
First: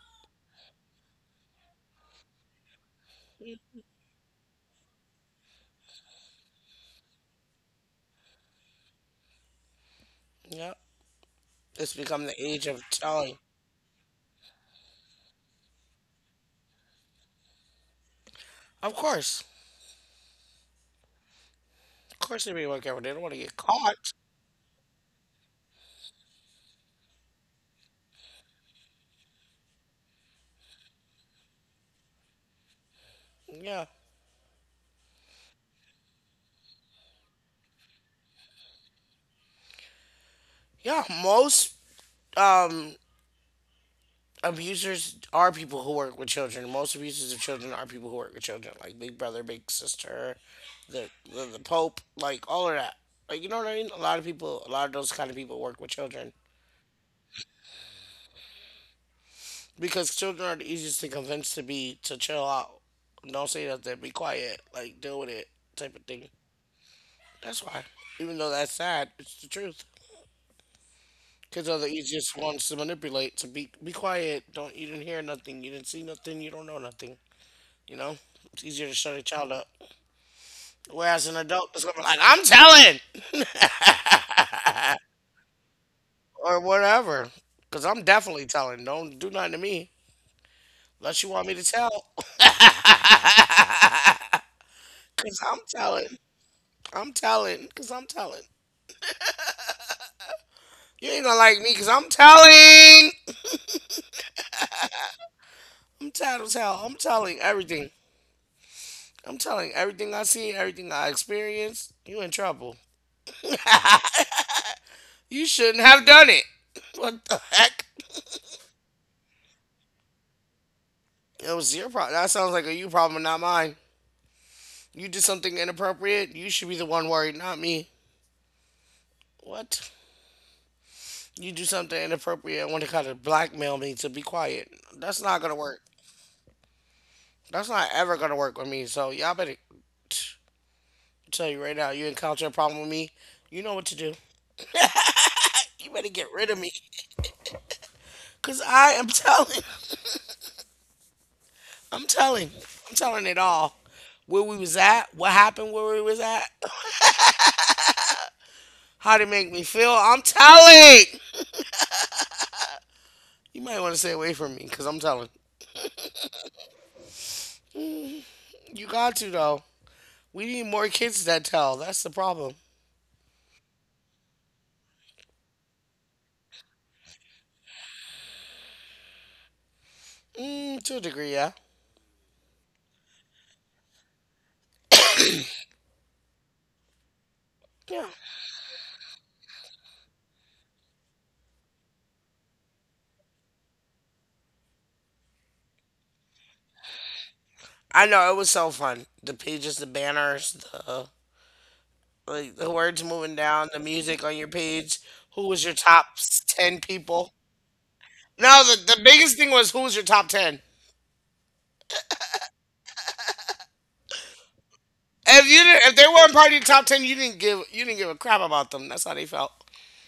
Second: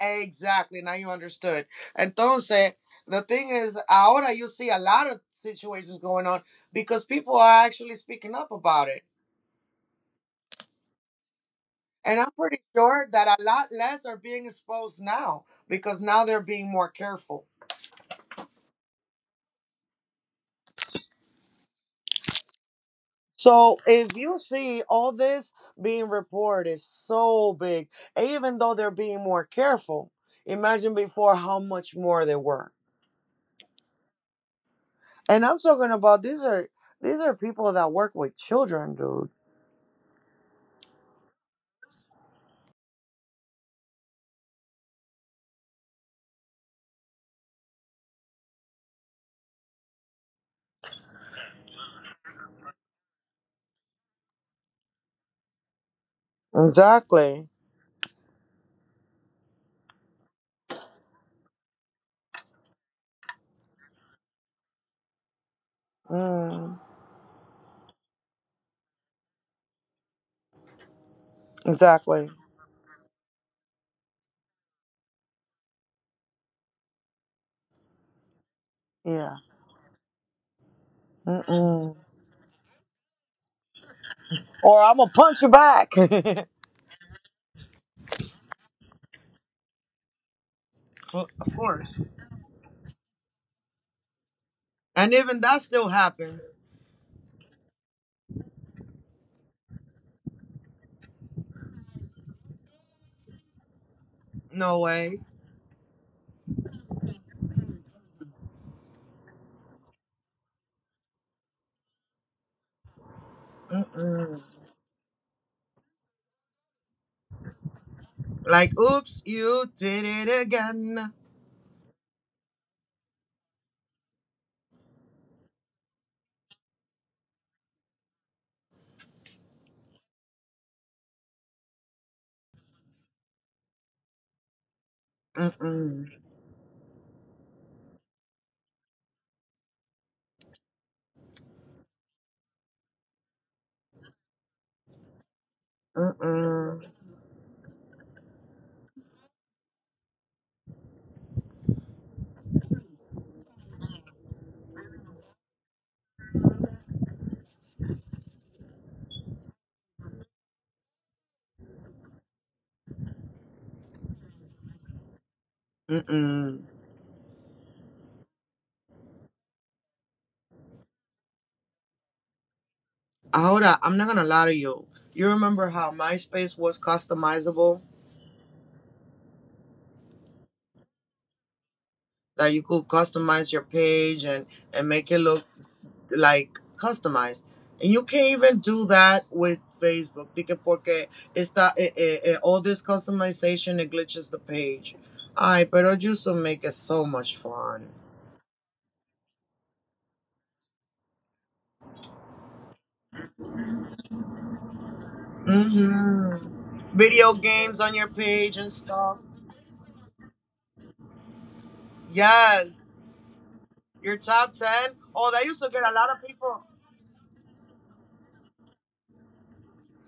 Exactly. Now you understood. Entonces, the thing is, ahora you see a lot of situations going on because people are actually speaking up about it. Yeah, it's And become I'm the pretty age of sure telling. that a lot less are being exposed now because now they're being more careful. Of course, of course, they be more careful. They don't want to get So caught. if you see all this being reported so big, and even though they're being more careful, imagine before how much more they were. Yeah, And I'm talking about these are people that work with children, dude. yeah. Most um abusers are people who work with children. Most abusers of children are people who work with children, like Big Brother, Big Sister, the Pope, like all of that. Like you know what I mean? A lot of people, a lot of those kind of people work with children Exactly. because children are the easiest to convince to be to chill out. Don't say nothing. Be quiet. Like deal with it, type of thing. Mm, That's why. Even though that's sad, it's the truth. Kids are the exactly. easiest ones to manipulate. To be quiet. Don't you didn't hear nothing. You didn't see nothing. You don't know nothing. You know, it's easier to shut a Yeah. child up. Whereas an adult is Mm-mm. gonna be like, I'm telling, Or I'm gonna punch you back. or whatever, because I'm definitely telling. Don't do nothing to me unless Of you want me to course. tell. And Cause even that still happens. I'm telling, cause I'm telling. You ain't gonna like me, cause I'm telling. No way. I'm tattletale. I'm telling everything. I'm telling everything I see, everything I experience. You in trouble. Mm-mm. You shouldn't have done it. What the heck? Like, oops, you did it again. It was your problem. That sounds like a you problem, not mine. You do something inappropriate, you should be the one worried, not me. What? You do something inappropriate and want to kind of blackmail me to be quiet. That's not gonna work. Mm-mm. That's not ever gonna work with me. So y'all better tell you right now, you encounter a problem with me, you know what to do. You better get rid of me. Mm-mm. Cause I am telling, I'm telling, I'm telling it all. Where we was at, what happened where we was at, how to make me feel. I'm telling. You might want to stay away from me, cause I'm telling. Mm-mm. You got to though. We need more kids that tell. That's the problem. Ahora, I'm not gonna lie to you. You remember how MySpace was customizable? Mm, to a degree, yeah. That you could customize your page and make it look like customized. And you Yeah. can't even do that with Facebook. Dije porque está all this customization it glitches the page. Ay, pero it used to make it so much fun. I know it was so fun. The pages, the banners, the like the words moving down, the music on your page. Who was your top ten Mm-hmm. Video people? games on your page No, and the stuff. biggest thing was who was your top ten. Yes. Your top ten? Oh, that If used you to get didn't, a if they lot of weren't part of your people. top ten, you didn't give a crap about them. That's how they felt.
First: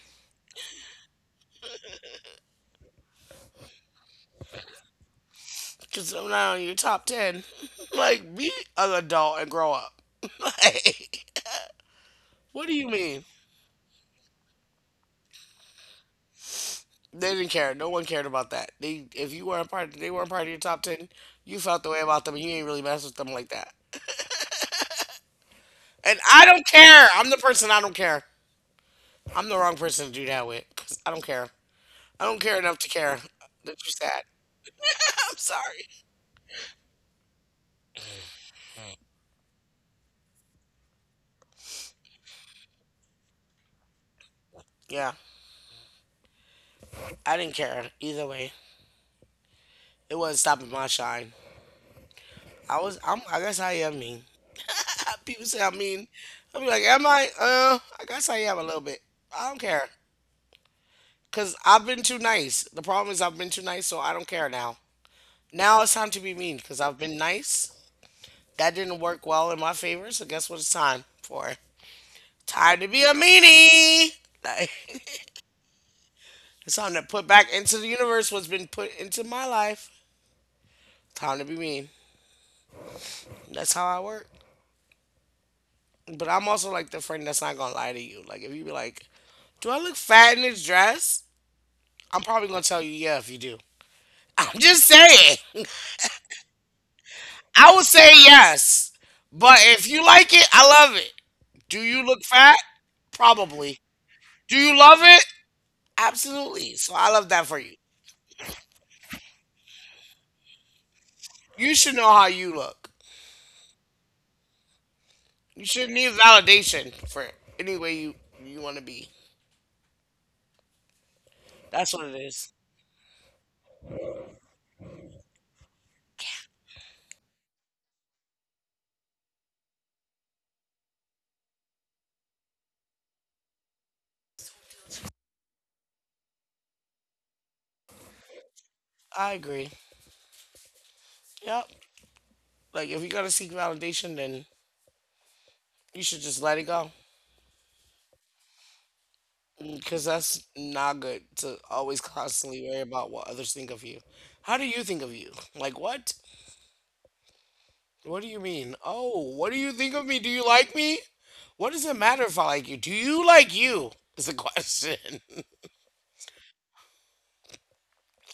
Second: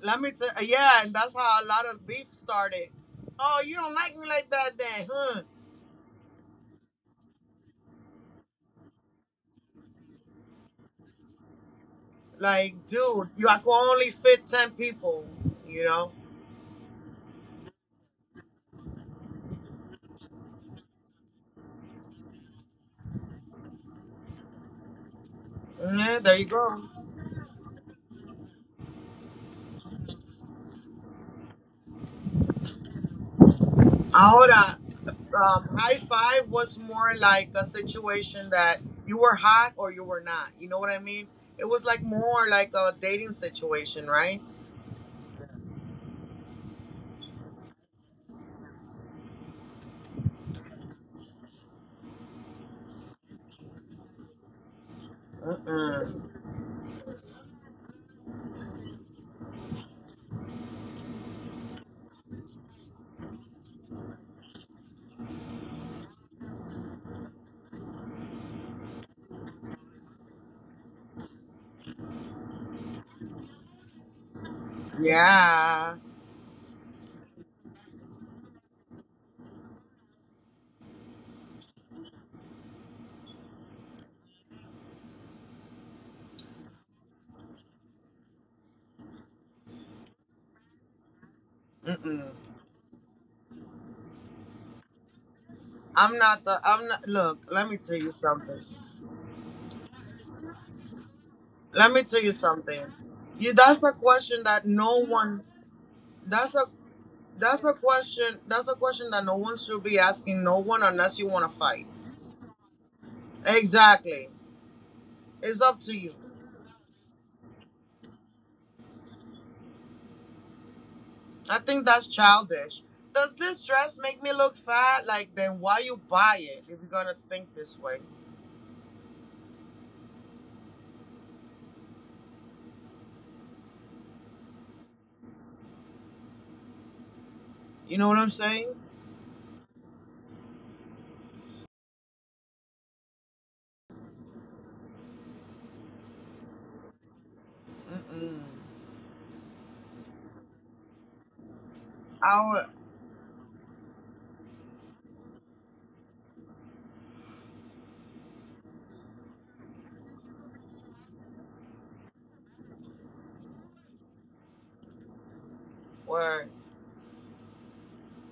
Let me tell. Yeah, and that's how a lot of beef started. Oh, you don't like me like that, then, huh? Because I'm not on your top ten. Like be an adult and grow up. Like, what do Like, you mean? dude, you I could only fit ten people. You know? They didn't care. No one cared about that. They if you weren't part they weren't part of your top ten, you felt the way about them and you ain't really mess with them like that. And Yeah, there I you don't go. care. I'm the person I don't care. I'm the wrong person to do that with 'cause I don't care. I don't care enough to care that you're sad. Ahora, I'm sorry. high five was more like a situation that you were hot or you were not. You know what I mean? It was like more like a dating situation, right? Yeah, I didn't care either way. It wasn't stopping my shine. I was. I'm. I guess I am mean. People say I'm mean. Mm-mm. I will be like, am I? I guess I am a little bit. I don't care. Cause I've been too nice. The problem is I've been too nice, so I don't care now. Now it's time to be mean because I've been nice. That didn't work well in my favor, so guess what it's time for? Time to be a meanie. Like, Yeah. it's time to put back into the universe what's been put into my life. Time to be mean. That's how I work. But I'm also like the friend that's not gonna lie to you. Like if you be like, "Do I look fat in this dress?" I'm Mm-mm. probably gonna tell you, "Yeah, if you do." I'm just saying. I'm not the. I'm not. Look, let I me would tell say you something. yes. But if you like it, I love it. Do Let me you tell look you fat? something. You. Probably. That's a question Do that you love no it? one. That's a. Absolutely. So I love that for you. That's a question that no one should be asking no one unless you want to You fight. should know how you look. Exactly. It's You up should not to need you. validation for any way you you want to be. I think That's what that's it is. childish. Does this dress make me look fat? Like, then why you buy it if you're gonna think this way? You know what I'm saying? I agree. Yep. Like if you're gonna seek validation, then you should just let it go. Mm-mm. Because that's not good to always constantly Our worry about what others think of you. How do you think of you? Like what? What do you mean? Oh, what do you think of me? Do you like me? What does it matter if I like you? Do you like you? Is the question. word.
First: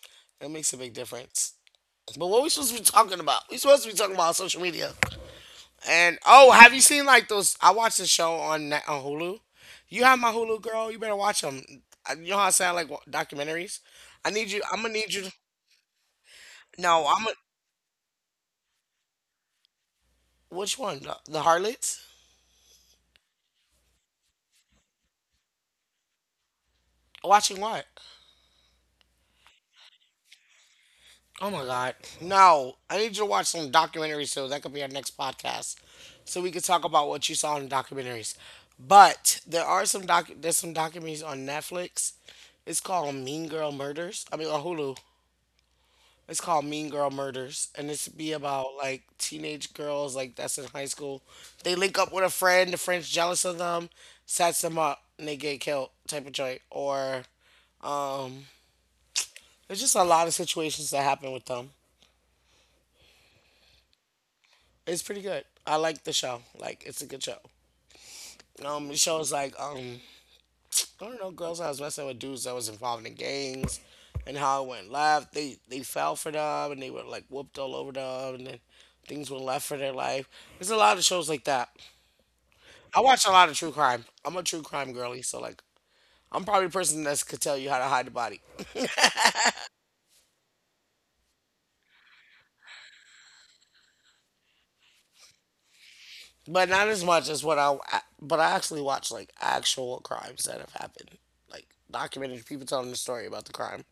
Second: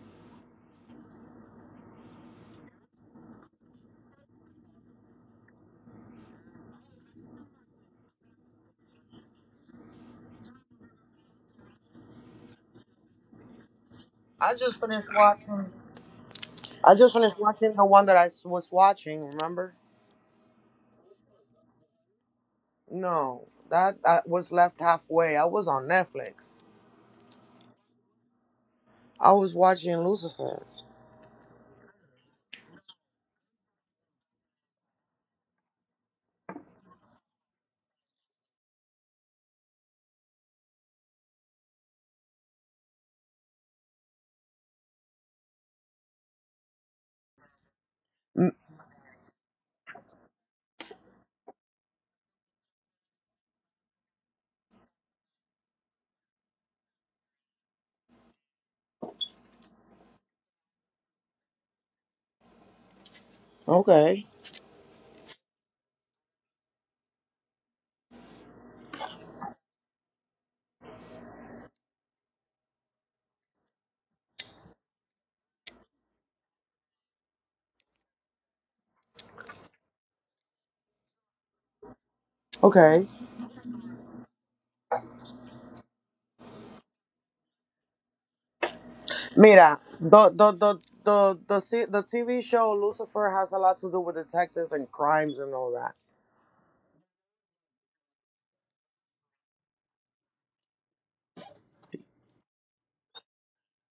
That makes a big difference. But what are we supposed to be talking about? We supposed to be talking about social media. And oh, have you seen like those? I watched a show on on Hulu. You have my Hulu, girl. You better watch them. You know how I say I like documentaries. I need I you. just I'm gonna finished need you. To, watching. I no, just I'm. A, finished watching the one that was watching. Remember? which one? The Harlots? No, that that was left halfway. I was on Netflix. Watching what? I was watching Lucifer. Oh my God. No. I need you to watch some documentaries so that could be our next podcast. So we could talk about what you saw in documentaries. But there's some documentaries on Netflix. It's called Mean Girl Murders. I mean on Hulu. It's called Mean Girl Murders. And it's be Mm. about like teenage girls like that's in high school. They link up with a friend, the friend's jealous of them, sets them up and they get killed type of joint. Or there's just a lot of situations that happen with them. Okay, It's pretty good. I like the show. Like it's a good show. It shows like I don't know, girls I was messing with dudes that was involved in gangs, and how it went left. They fell for them and they were like whooped all over them, and then things went left for their life. There's a lot of shows like that. I okay. watch a lot of true crime. I'm a true crime girly, so like I'm probably a person that could tell you how to hide the body, Mira, the TV show Lucifer has a lot to do with detective and crimes and all that. but not as much as what I. But I actually watch like actual crimes that have happened, like documentary people telling the story about the crime.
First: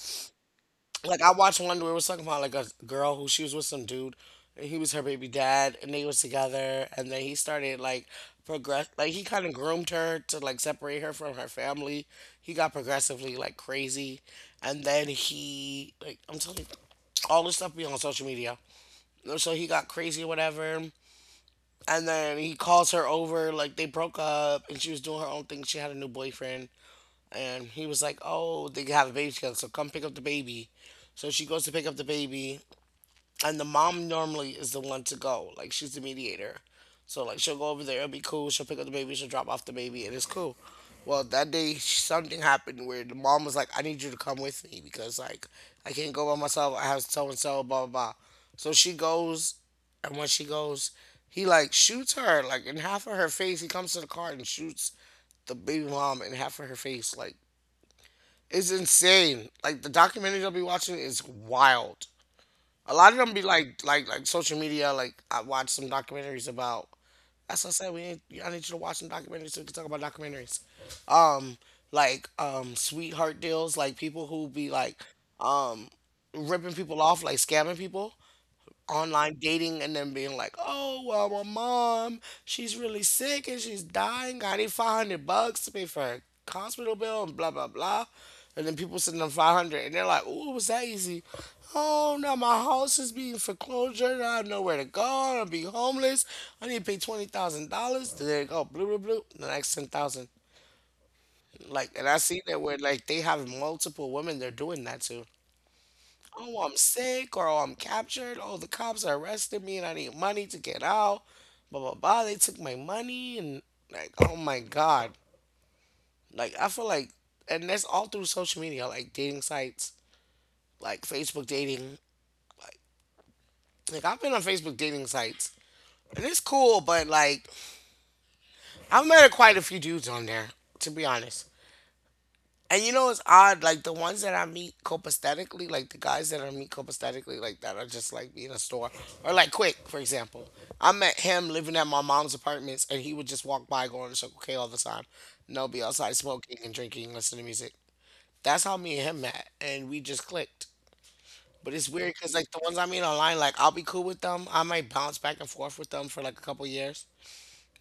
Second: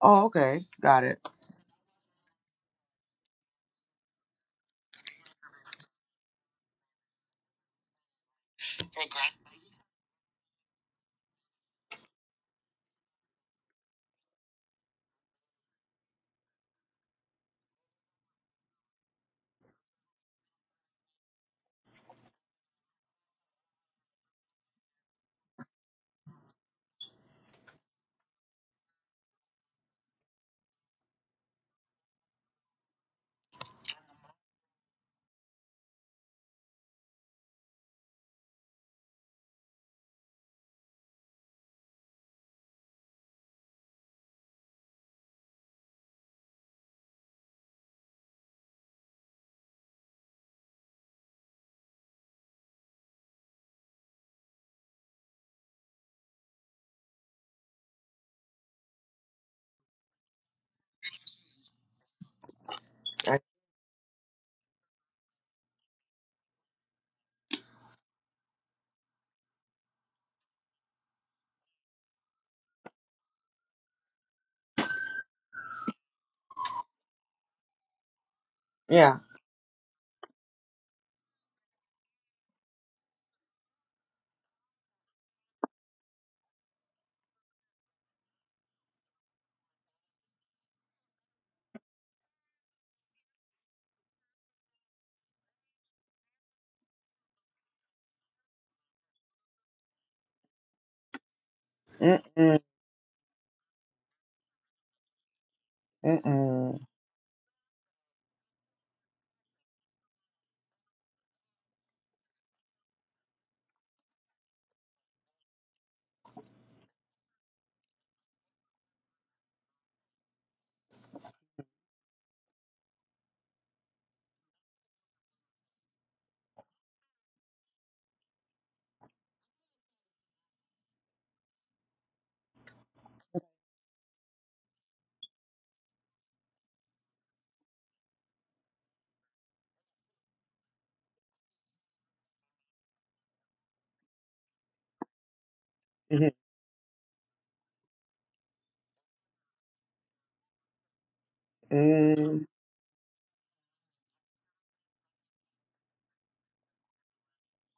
Oh, okay, got it. Like I watched one where it was talking about like a girl who she was with some dude and he was her baby dad and they was together and then he started like progress like he kind of groomed her to like separate her from her family. He got progressively like crazy and then he like I'm telling you all this stuff be on social media. So he got crazy or whatever and then he calls her over like they broke up and she was doing her own thing. She had a new boyfriend and he was like, "Oh, they have a baby together, so come pick up the baby." So she goes to pick up the baby, and the mom normally is the one to go, like she's the mediator. So like she'll go over there, it'll be cool. She'll pick up the baby, she'll drop off the baby, and it's cool. Well, that day something happened where the mom was like, "I need you to come with me because like I can't go by myself. I have so and so, blah blah blah." So she goes, and when she goes, he like shoots her like in half of her face. He comes to the car and shoots the baby mom in half of her face, like it's insane. Like the documentaries I'll be watching is wild. A lot of them I, be like like social media. Like I watch some documentaries about. That's what I said. We need, I need you to watch some documentaries so we can talk about documentaries. Um, like sweetheart deals. Like people who be like um ripping people off, like scamming people yeah. online dating and then being like, oh, well, my mom, she's really sick and she's dying. I need $500 to pay for her hospital bill and blah, blah, blah. And then people send them 500 and they're like, oh, it was that easy. Oh, now my house is being foreclosure. Now I have nowhere to go. I'm going to be homeless. I need to pay $20,000. There you go. Blue, blue, blue. The next 10,000. Like, and I see Mm-mm, that where, like, they have multiple women they're doing that to. Oh, I'm mm-mm, sick or oh, I'm captured. Oh, the cops arrested me and I need money to get out. Blah, blah, blah. They took my money and, like, oh my God. Like, I feel like, and that's all through social media, like dating sites, like Facebook dating. Like, like I've been on Facebook dating sites and it's cool, but, like, I've met quite a few dudes on there, to be honest. And you know it's odd, like the ones that I meet copaesthetically, like the guys that I meet copaesthetically, like that are just like me in a store. Or like Quick, for example. I met him living at my mom's apartments and he would just walk by going to Circle K all the time. No be outside mm-hmm, smoking and drinking, listening to music. That's how me and him met. And we just clicked. But it's weird because like the ones I meet online, like I'll be cool with them. I might bounce back and forth with them for like a couple years.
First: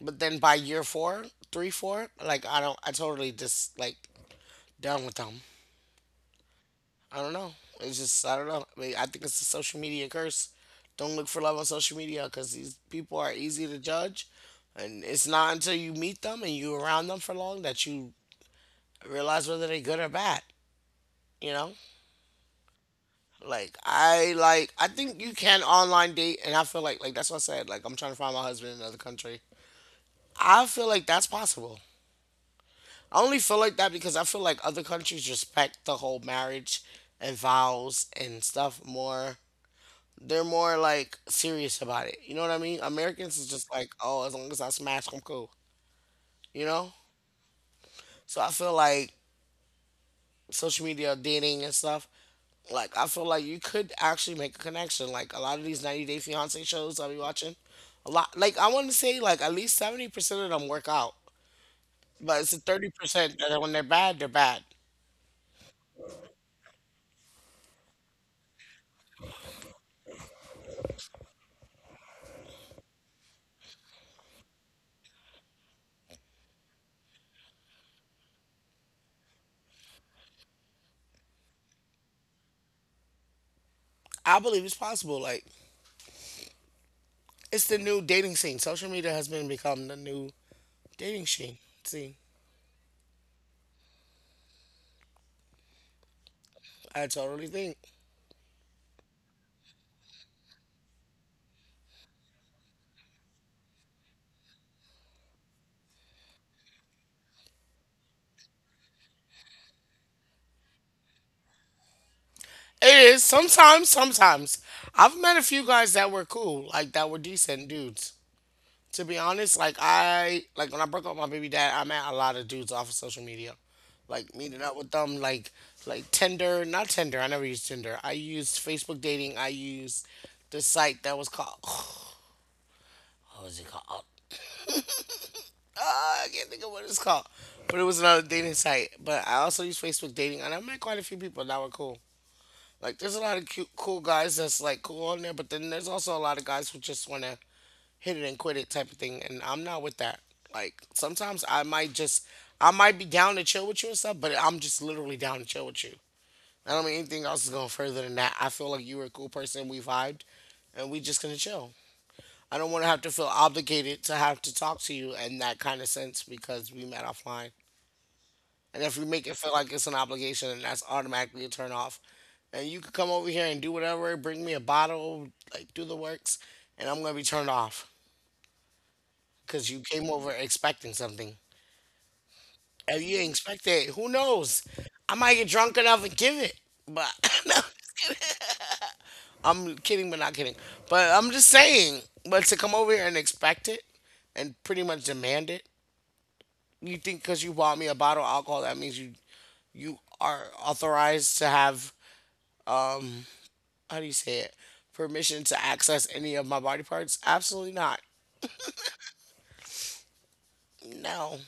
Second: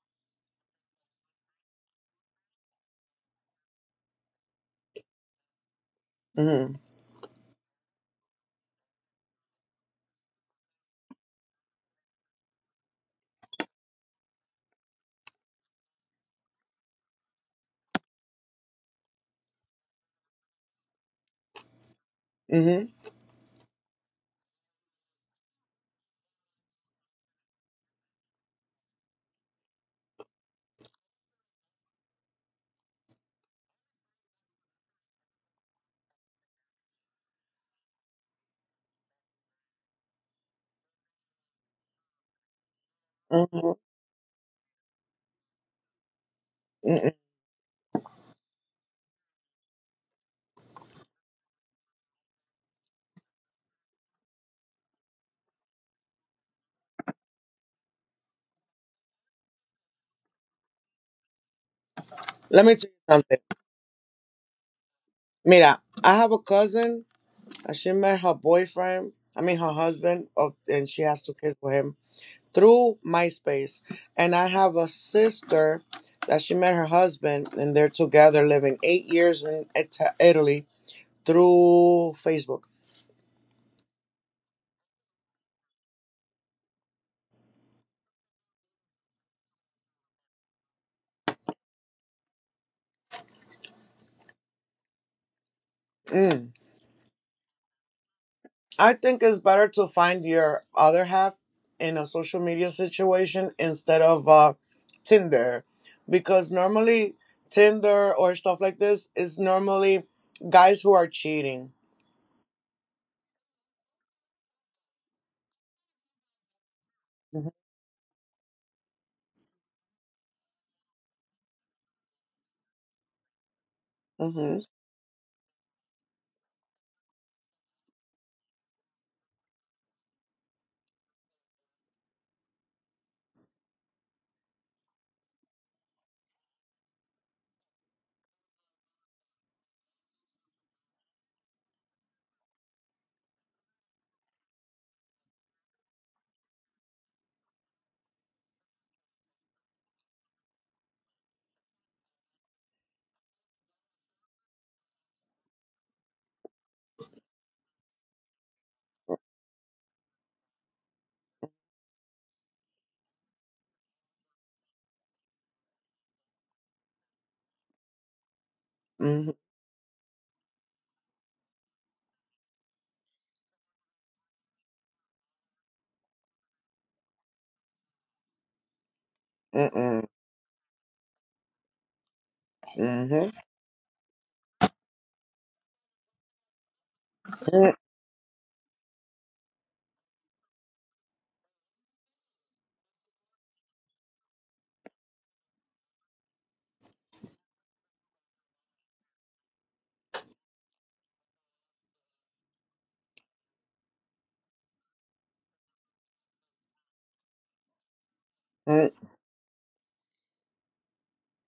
But then by year four, three, four, like I don't I totally just like done with them. mm-hmm, I don't know. It's just I don't know. I mean, I think it's the social media curse. Don't look for love on social media because these people are easy to judge, and it's not until you meet them and you around them for long that you realize whether they're good or bad. You know, mm-hmm, like I think you can online date, and I feel like that's what I said. Like I'm trying to find my husband in another country. I feel like that's possible. I only feel like that because I feel like other countries respect the whole marriage and vows and stuff more. They're more like serious about it. You know what I mean? Americans is just mm-hmm, like, oh, as long as I smash, I'm cool. You know? mm-hmm. So I feel like social media dating and stuff, like I feel like you could actually make a connection. Like a lot of these 90 Day Fiance shows I'll be watching, a lot like I want to say like at least 70% of them work out. But it's the Let me tell you something. 30% that when they're bad, they're bad. Mira, I have a cousin. She met her boyfriend, I mean her husband, of, and she has two kids with him through MySpace. And I have a sister that she met her husband, and they're together living 8 years in Italy through Facebook. I believe it's possible. Like it's the new dating scene. Social media has been become the new dating scene. See, Mm. I totally think. I think it's better to find your other half in a social media situation instead of Tinder, because normally Tinder or stuff like this is normally guys who are cheating. It is sometimes, sometimes. I've met a few guys that were cool, like that were decent dudes. To be honest, like I like when I broke up with my baby dad, I met a lot of dudes off of social media. Like Hmm. meeting up with them like Tinder, not Tinder, I never used Tinder. I used Facebook dating, I used the site that was called what was it called? I can't think of what it's called. But it was another dating site. But I also used Facebook dating and I met quite a few people that were cool. Like there's a lot of cute, cool guys that's like cool on there, but then there's also a lot of guys who just want to hit it and quit it type of thing, and I'm not with that. Like sometimes I might just, I might be down to chill with you and stuff, but I'm just literally down to chill with you. I don't mean anything else is going further than that. I feel like you were a cool person, we vibed, and we just gonna chill. I don't want to have to feel obligated to have to talk to you in that kind of sense because we met offline. And if we make Hmm. it feel like it's an obligation, then that's automatically a turn off. And you could come over here and do whatever, bring me a bottle, like do the works, and I'm gonna be turned off because you Mm-mm. came over expecting something. If you Mm-hmm. didn't expect it, who knows? I might get drunk enough and give it. But no, I'm kidding, but not kidding. But I'm just saying, but to come over here and expect it and pretty much demand it, you think because you bought me a bottle of alcohol, that means you are authorized to have uh, how do you say it, permission to access any of my body parts. Absolutely not. Mm-mm. No.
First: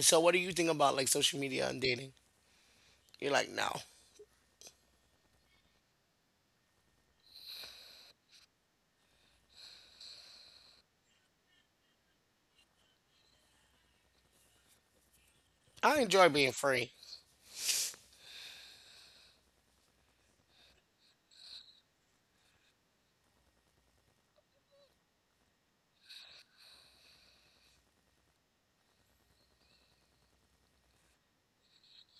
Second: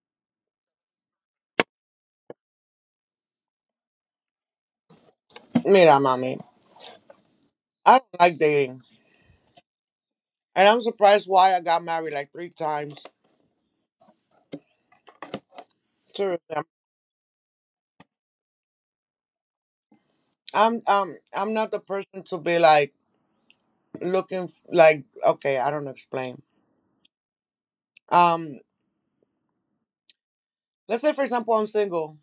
So what do you think about like social media and dating? You're like no. Mira, mommy, I don't like dating, and I'm surprised why I got married like three times. I enjoy being Seriously, free. I'm not the person to be like like okay, I don't know, explain. Um, let's say for example, I'm single.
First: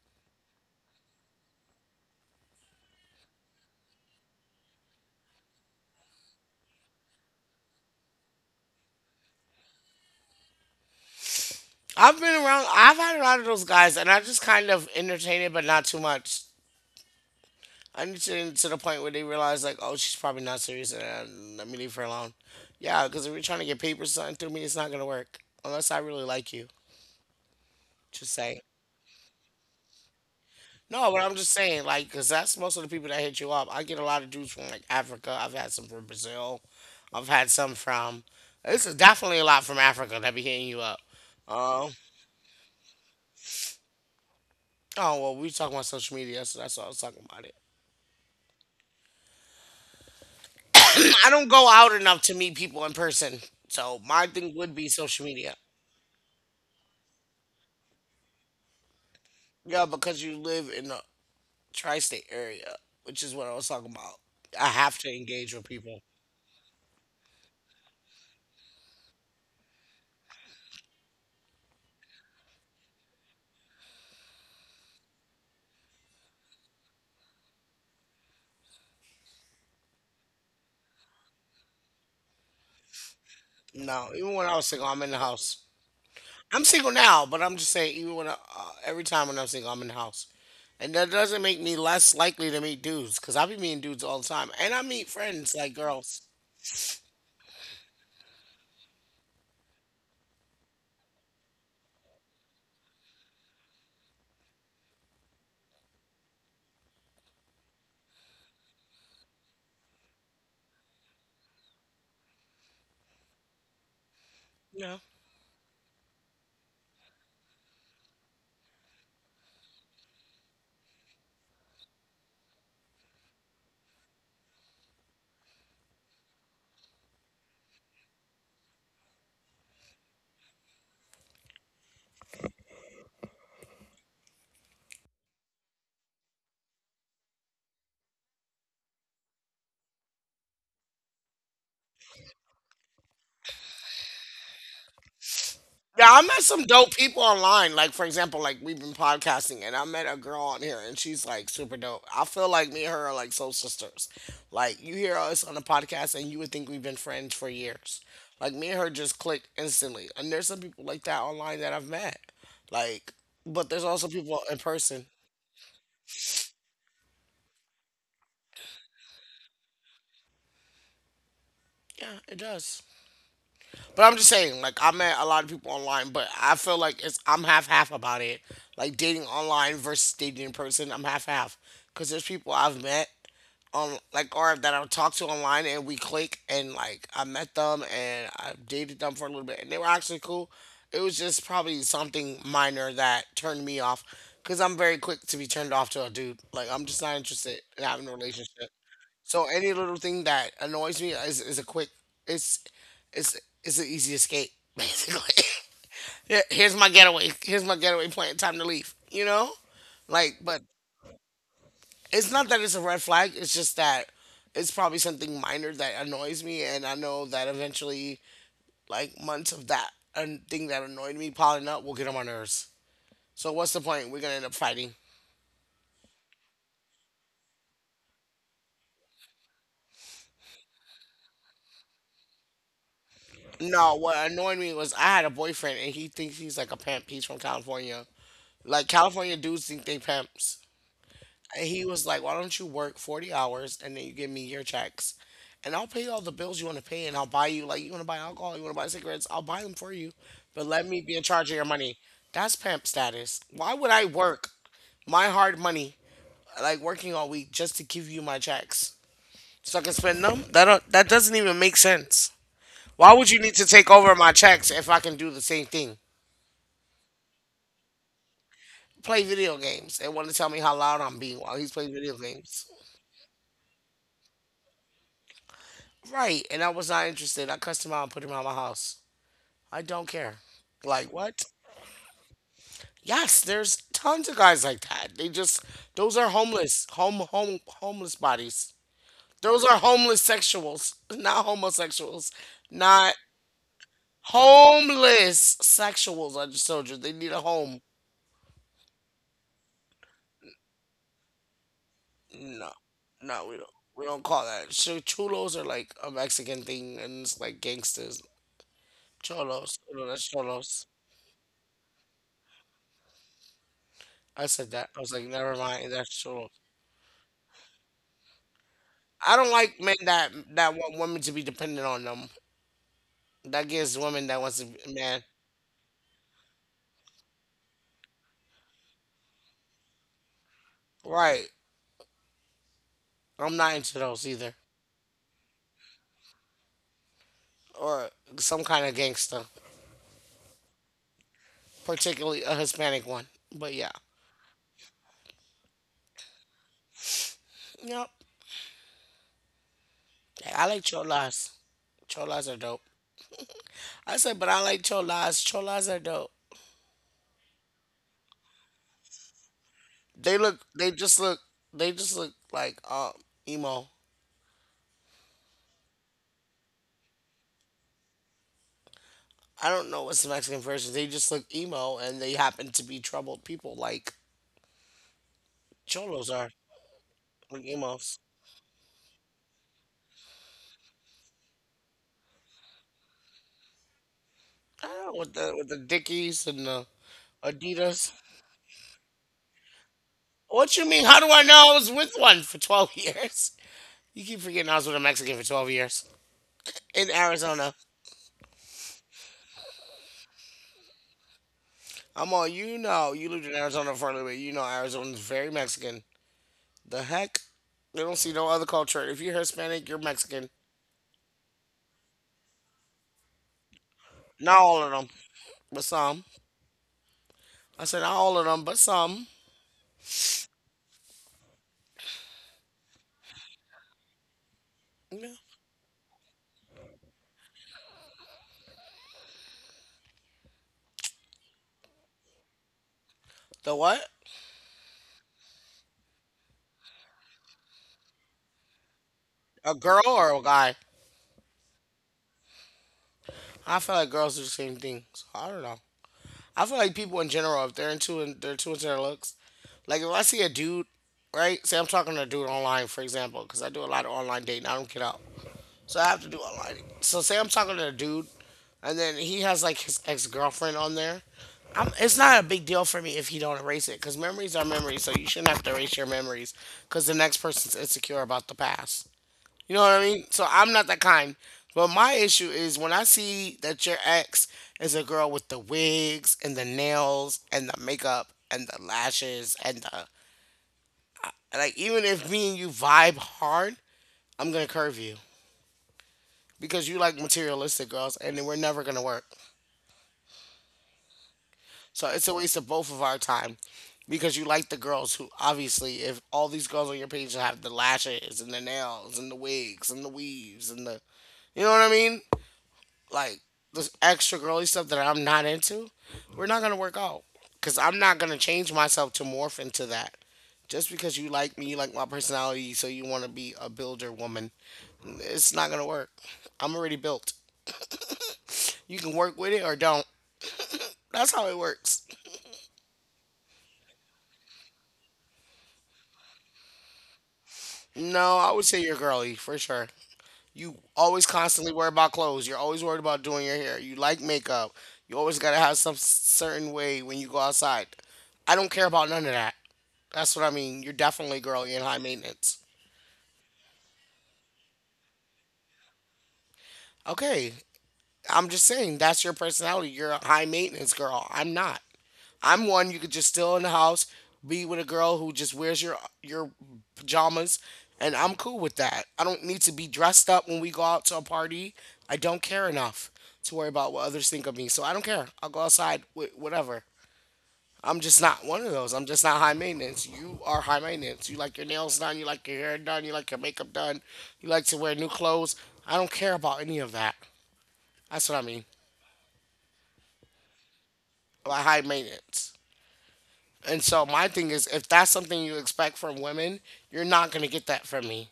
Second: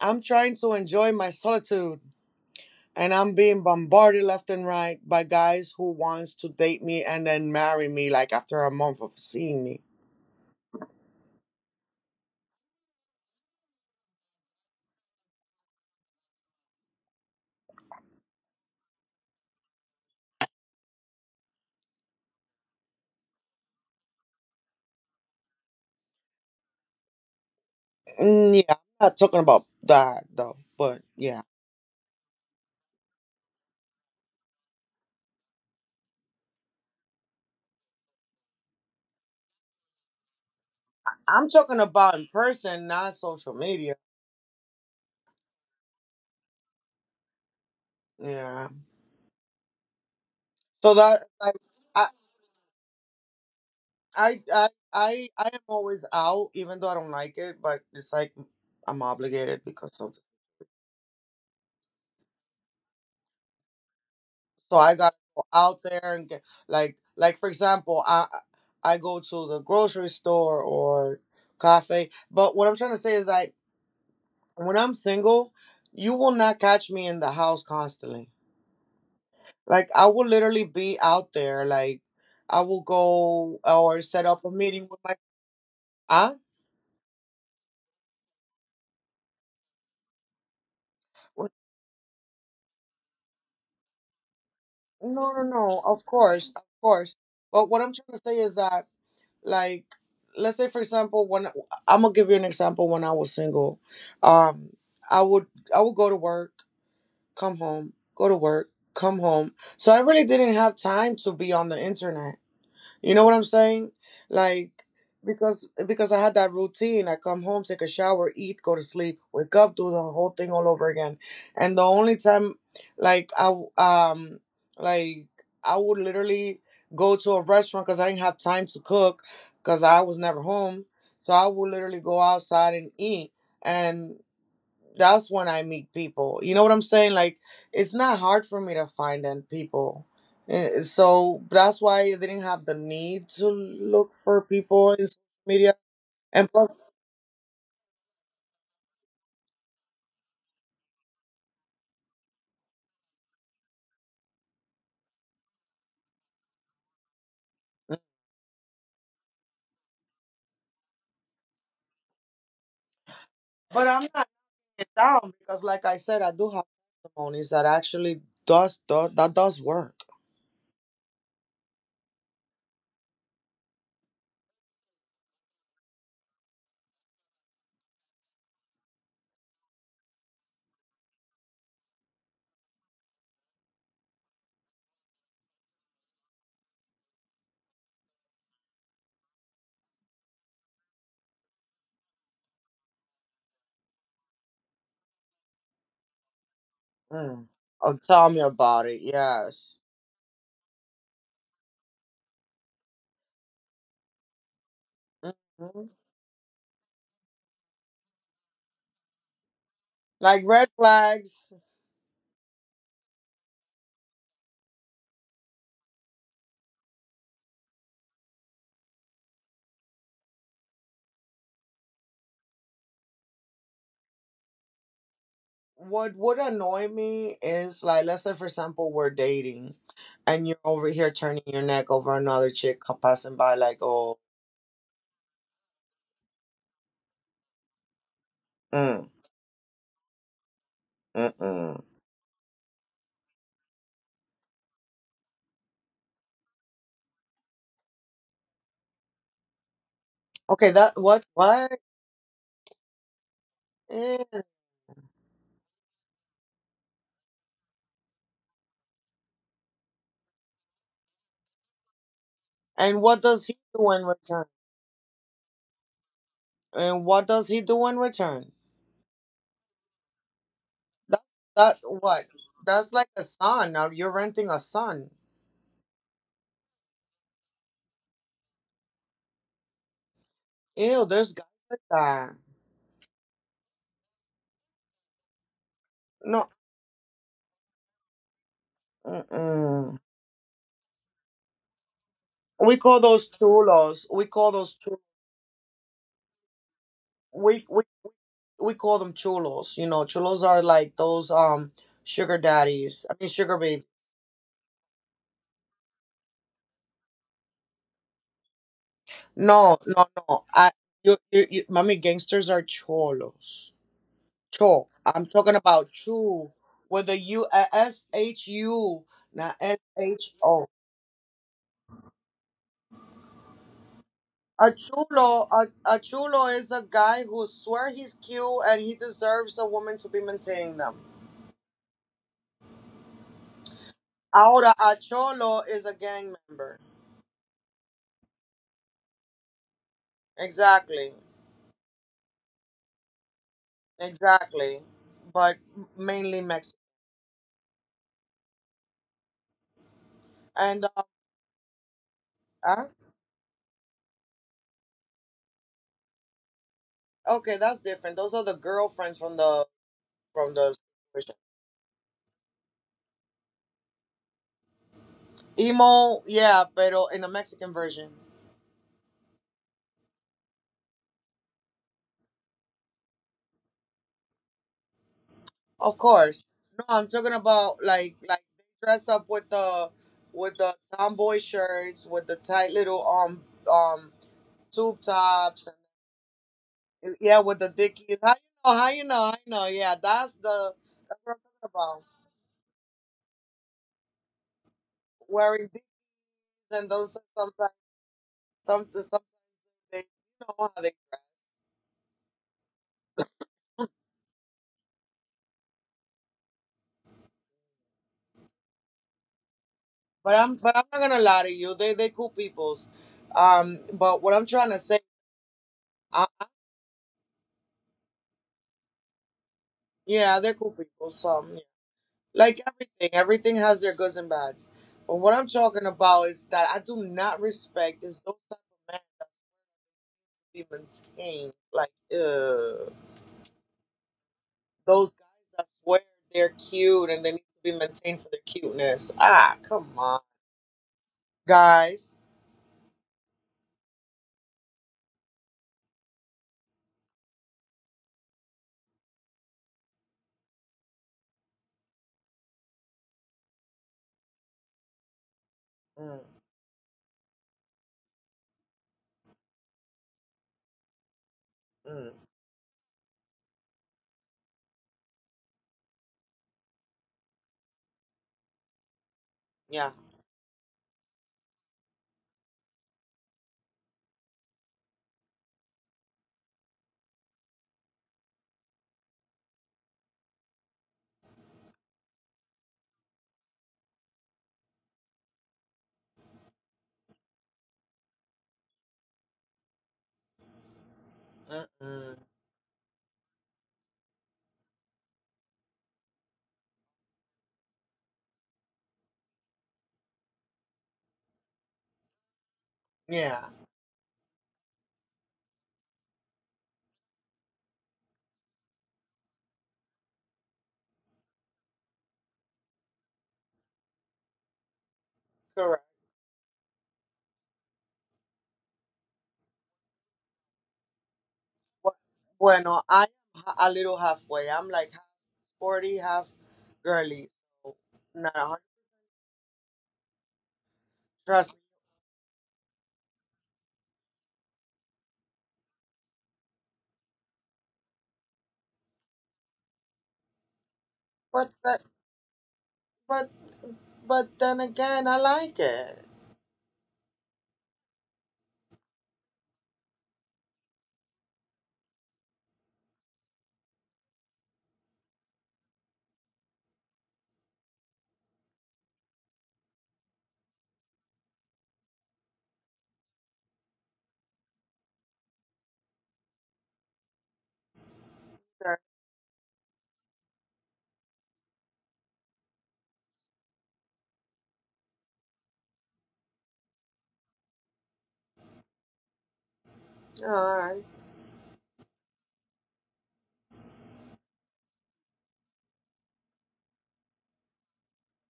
I'm trying to enjoy my solitude, and I'm being bombarded left and right by guys who wants to date me and then marry me like after a month of seeing me. I've been around. I've had a lot of those guys and I just kind of entertain it but not too much. I need to the point where they realize like oh she's probably not serious, and let me leave her alone. Yeah, because if you're trying to get papers signed through me it's not gonna work unless I really like you. Just Mm, saying. yeah, I'm not talking about that though, but No, but I'm yeah. just saying, like, because that's most of the people that hit you up. I get a lot of dudes from like Africa. I've had some from Brazil. I've had some from. This is definitely a lot from Africa that be hitting you up. I'm talking Um. about in person, not social media. Oh well, we talking about social media, so that's why I was talking about it. Yeah. So that I don't like go out I enough to meet people in person, so my thing would be social I media. am always out, even though I don't like it, but it's like I'm obligated Yeah, because of because you live in the tri-state area, which is what I was talking about. I so I have to gotta go engage with out there people. and get like for example, I go to the grocery store or cafe. But what I'm trying to say is that when I'm single, you will not catch me in the house constantly. Like I will literally be out there. Like I will go or No, set even up when a I was meeting single, with I'm in my. the house. Ah. I'm single now, but I'm just saying, even when I, every time when I'm single, I'm in the house, and that doesn't What- make me less likely to meet dudes because I be meeting dudes all the time, and I meet No, no, friends like no. Of girls. course, of course. But what I'm trying to say is that, like, let's say for example, when I'm gonna give you an example. When I was single, um, I would I would go to work, come home, go to work, come home. So I really didn't have time to be on the internet. You know what I'm saying? Like Yeah, because I had that routine. I come home, take a shower, eat, go to sleep, wake up, do the whole thing all over again. And the only time like like I would literally go to a restaurant cuz I didn't have time to cook cuz I was never home. So I would literally go outside and eat. And that's when I meet people. You know what I'm saying? Like, it's not hard for me to find them people. So that's why I didn't have the need to look for people in social media. yeah, I met And some plus, dope people online. Like for example, like we've been podcasting, and I met a girl on here, and she's like super dope. I feel like me and her are like soul sisters. Like you hear us on the podcast, and you would think we've been friends for years. Like me and her just click instantly, and there's some people like that online that I've met. Like, but there's but also I'm not people in getting person. down because, like I said, I do have testimonies that actually do that does work. Yeah, it does. But I'm just saying, like I met a lot of people online, but I feel like it's I'm half half about it. Like dating online versus dating in person, I'm half half. Cause there's people I've met on like or that I've talked to online and we click and like I met them and I dated them for a little bit and they were actually cool. It was just probably something minor that turned me off. Cause I'm very quick to be turned off to a dude. Like I'm just not Mm. interested in Oh, having a tell me relationship. about it. So any Yes. little thing that annoys me is a quick it's it's it's an easy escape basically. Mhm. Here's my getaway. Here's my getaway plan. Time to leave. You know, like Like but red flags. it's not that it's a red flag. It's just that it's probably something minor that annoys me, and I know that eventually, like months of that and thing that annoyed me piling up will get on my nerves. So what's the point? We're gonna end up fighting. What would annoy me is like let's say for example we're dating and you're over here turning your neck over another chick passing by like No, oh. what annoyed me was I had a boyfriend and he thinks he's like a pimp. He's from California. Like Mm, California dudes think they pimps. And he mm-mm. was like, why don't you work 40 hours and then you give me your checks? And I'll pay you all the bills you want to pay and I'll buy you, like, you want to buy alcohol, you want to buy cigarettes, I'll buy them for you. But Okay, let that me be in what charge of your what. money. That's pimp status. Why would I Eh. work my hard money, like working all week, just to give you my checks so I can spend them? That doesn't even make sense. And Why what would you does need he to take do in over my return? checks if I can do the same thing? And what does he do in return? Play video games and want to tell me how loud I'm that being while he's that playing video what games. that's like a son. Now you're renting a son. Right. And I was not interested. I cussed him out and put him out of my house. I don't care. Ew, Like there's what? guys like that. Yes, there's tons of guys like that. They just those are No. homeless. Home homeless bodies. Those are Mm-mm. homeless sexuals, not homosexuals. We call Not those chulos we call those chulos homeless sexuals. I just told you. They need a we, home. we we call them chulos. You know, chulos are like those sugar No, daddies. I mean, no, we sugar don't. baby. We don't call that. Chulos are like a Mexican thing, and it's like gangsters. No, Cholos. No, no, that's no. I cholos. you, you, you mommy, gangsters are cholos. I said that. Cho. I was like, I'm never talking mind. about That's cholos. chu with a U. S. H. U. I don't Not like s men that h o. that want women to be dependent on them. That gives women that wants to A be man. chulo, a chulo is a guy who swear he's cute and he deserves a woman to be maintaining them. Right. I'm not into those either. Ahora, a cholo is a gang member. Or some kind of gangster, Exactly, particularly a Hispanic one. But yeah. exactly, but mainly Mexican. Yep. I like And cholas. Cholas are dope. huh? I said, but I like cholas. Cholas are dope. Okay, that's different. Those are the girlfriends They from look. the They just version. look. They just look like emo. Emo. Yeah, pero in the Mexican version, I don't know what's the Mexican version. They just look emo, and they happen to be troubled people, like of cholos course. are, No, I'm talking like about emos. Like they dress up with the tomboy shirts with the tight little um I tube don't know with tops the and Dickies and the yeah with the Adidas. dickies. How you know? How you know? I know. Yeah, What you mean? How that's do what I I'm know? talking I was about. with one for 12 years. You keep forgetting I was with a Mexican for twelve Wearing dickies years and in those are Arizona. Sometimes they you know how they dress. I'm all, you know. You lived in Arizona for a little bit. You know Arizona's very Mexican. The heck? They don't see no other culture. If you're Hispanic, you're But Mexican. I'm but I'm not gonna lie to you. They cool peoples. But what I'm Not trying to all of say, them. But some. uh, I said not all of them, but some. yeah, they're cool people. Some, yeah. Like everything. Everything has their goods and bads. But Yeah. what I'm talking about is that I do not respect is those type of men to be maintained. Like, The what? those guys that swear they're cute and they need to be maintained for their cuteness. Ah, A come girl on, or a guy? guys. I feel like girls do the same thing. So I don't know. I feel like people in general, if they're into they're too into their looks. Like if I see a dude, right? Say I'm talking to a dude online, for example, because I do a lot of online dating. I don't get out, so I have Mm, to do online. So say I'm talking to a dude, and then he has like his ex girlfriend on there. I'm, it's mm, not a big deal for me if he don't erase it, because memories are memories. So you shouldn't have to erase your memories, because the next person's insecure about the past. You know what yeah. I mean? So I'm not that kind. But my issue is when I see that your ex is a girl with the wigs and the nails and the makeup and the lashes and the and like even if me and you vibe hard, I'm gonna curve you because you like materialistic girls and we're never gonna work. So Mm-mm. it's a waste of both of our time because you like the girls who obviously if all these girls on your page have the lashes and the nails and the wigs and the weaves and the you know what I mean? Like Yeah. this extra girly stuff that I'm not into, we're not gonna work out. Cause I'm not gonna change myself to morph into that. Just because you like me, you like my personality, so you want to be a builder woman, it's not gonna Correct. work. I'm already built. You can work with it or don't. That's how it Bueno, works. bueno, I am a little halfway. I'm like half sporty, half girly. So No, not a I would hundred. say you're girly for sure. You always Trust me. constantly worry about clothes. You're always worried about doing your hair. You like makeup. You always gotta have some certain way when you go outside. I don't care about none of that. That's what I mean. You're definitely But girly and that, high maintenance. but but then again, I like it. Okay, I'm just saying that's your personality. You're a high maintenance girl. I'm not. I'm one. You could just still in the house, be with a girl who just wears your pajamas, and I'm cool with that. I don't need to be dressed up when we go out to a party. I don't care enough to worry about what others think of me. So I don't care. I'll go outside with whatever. I'm just not one of Sure. those. I'm just not high maintenance. You are high maintenance. You like your nails done. You like your hair done. You like your makeup done. You like to wear new clothes. I don't care about any of that. That's what I mean All right. by high maintenance. And so my thing is, if that's something you expect from women, you're not gonna get that from me.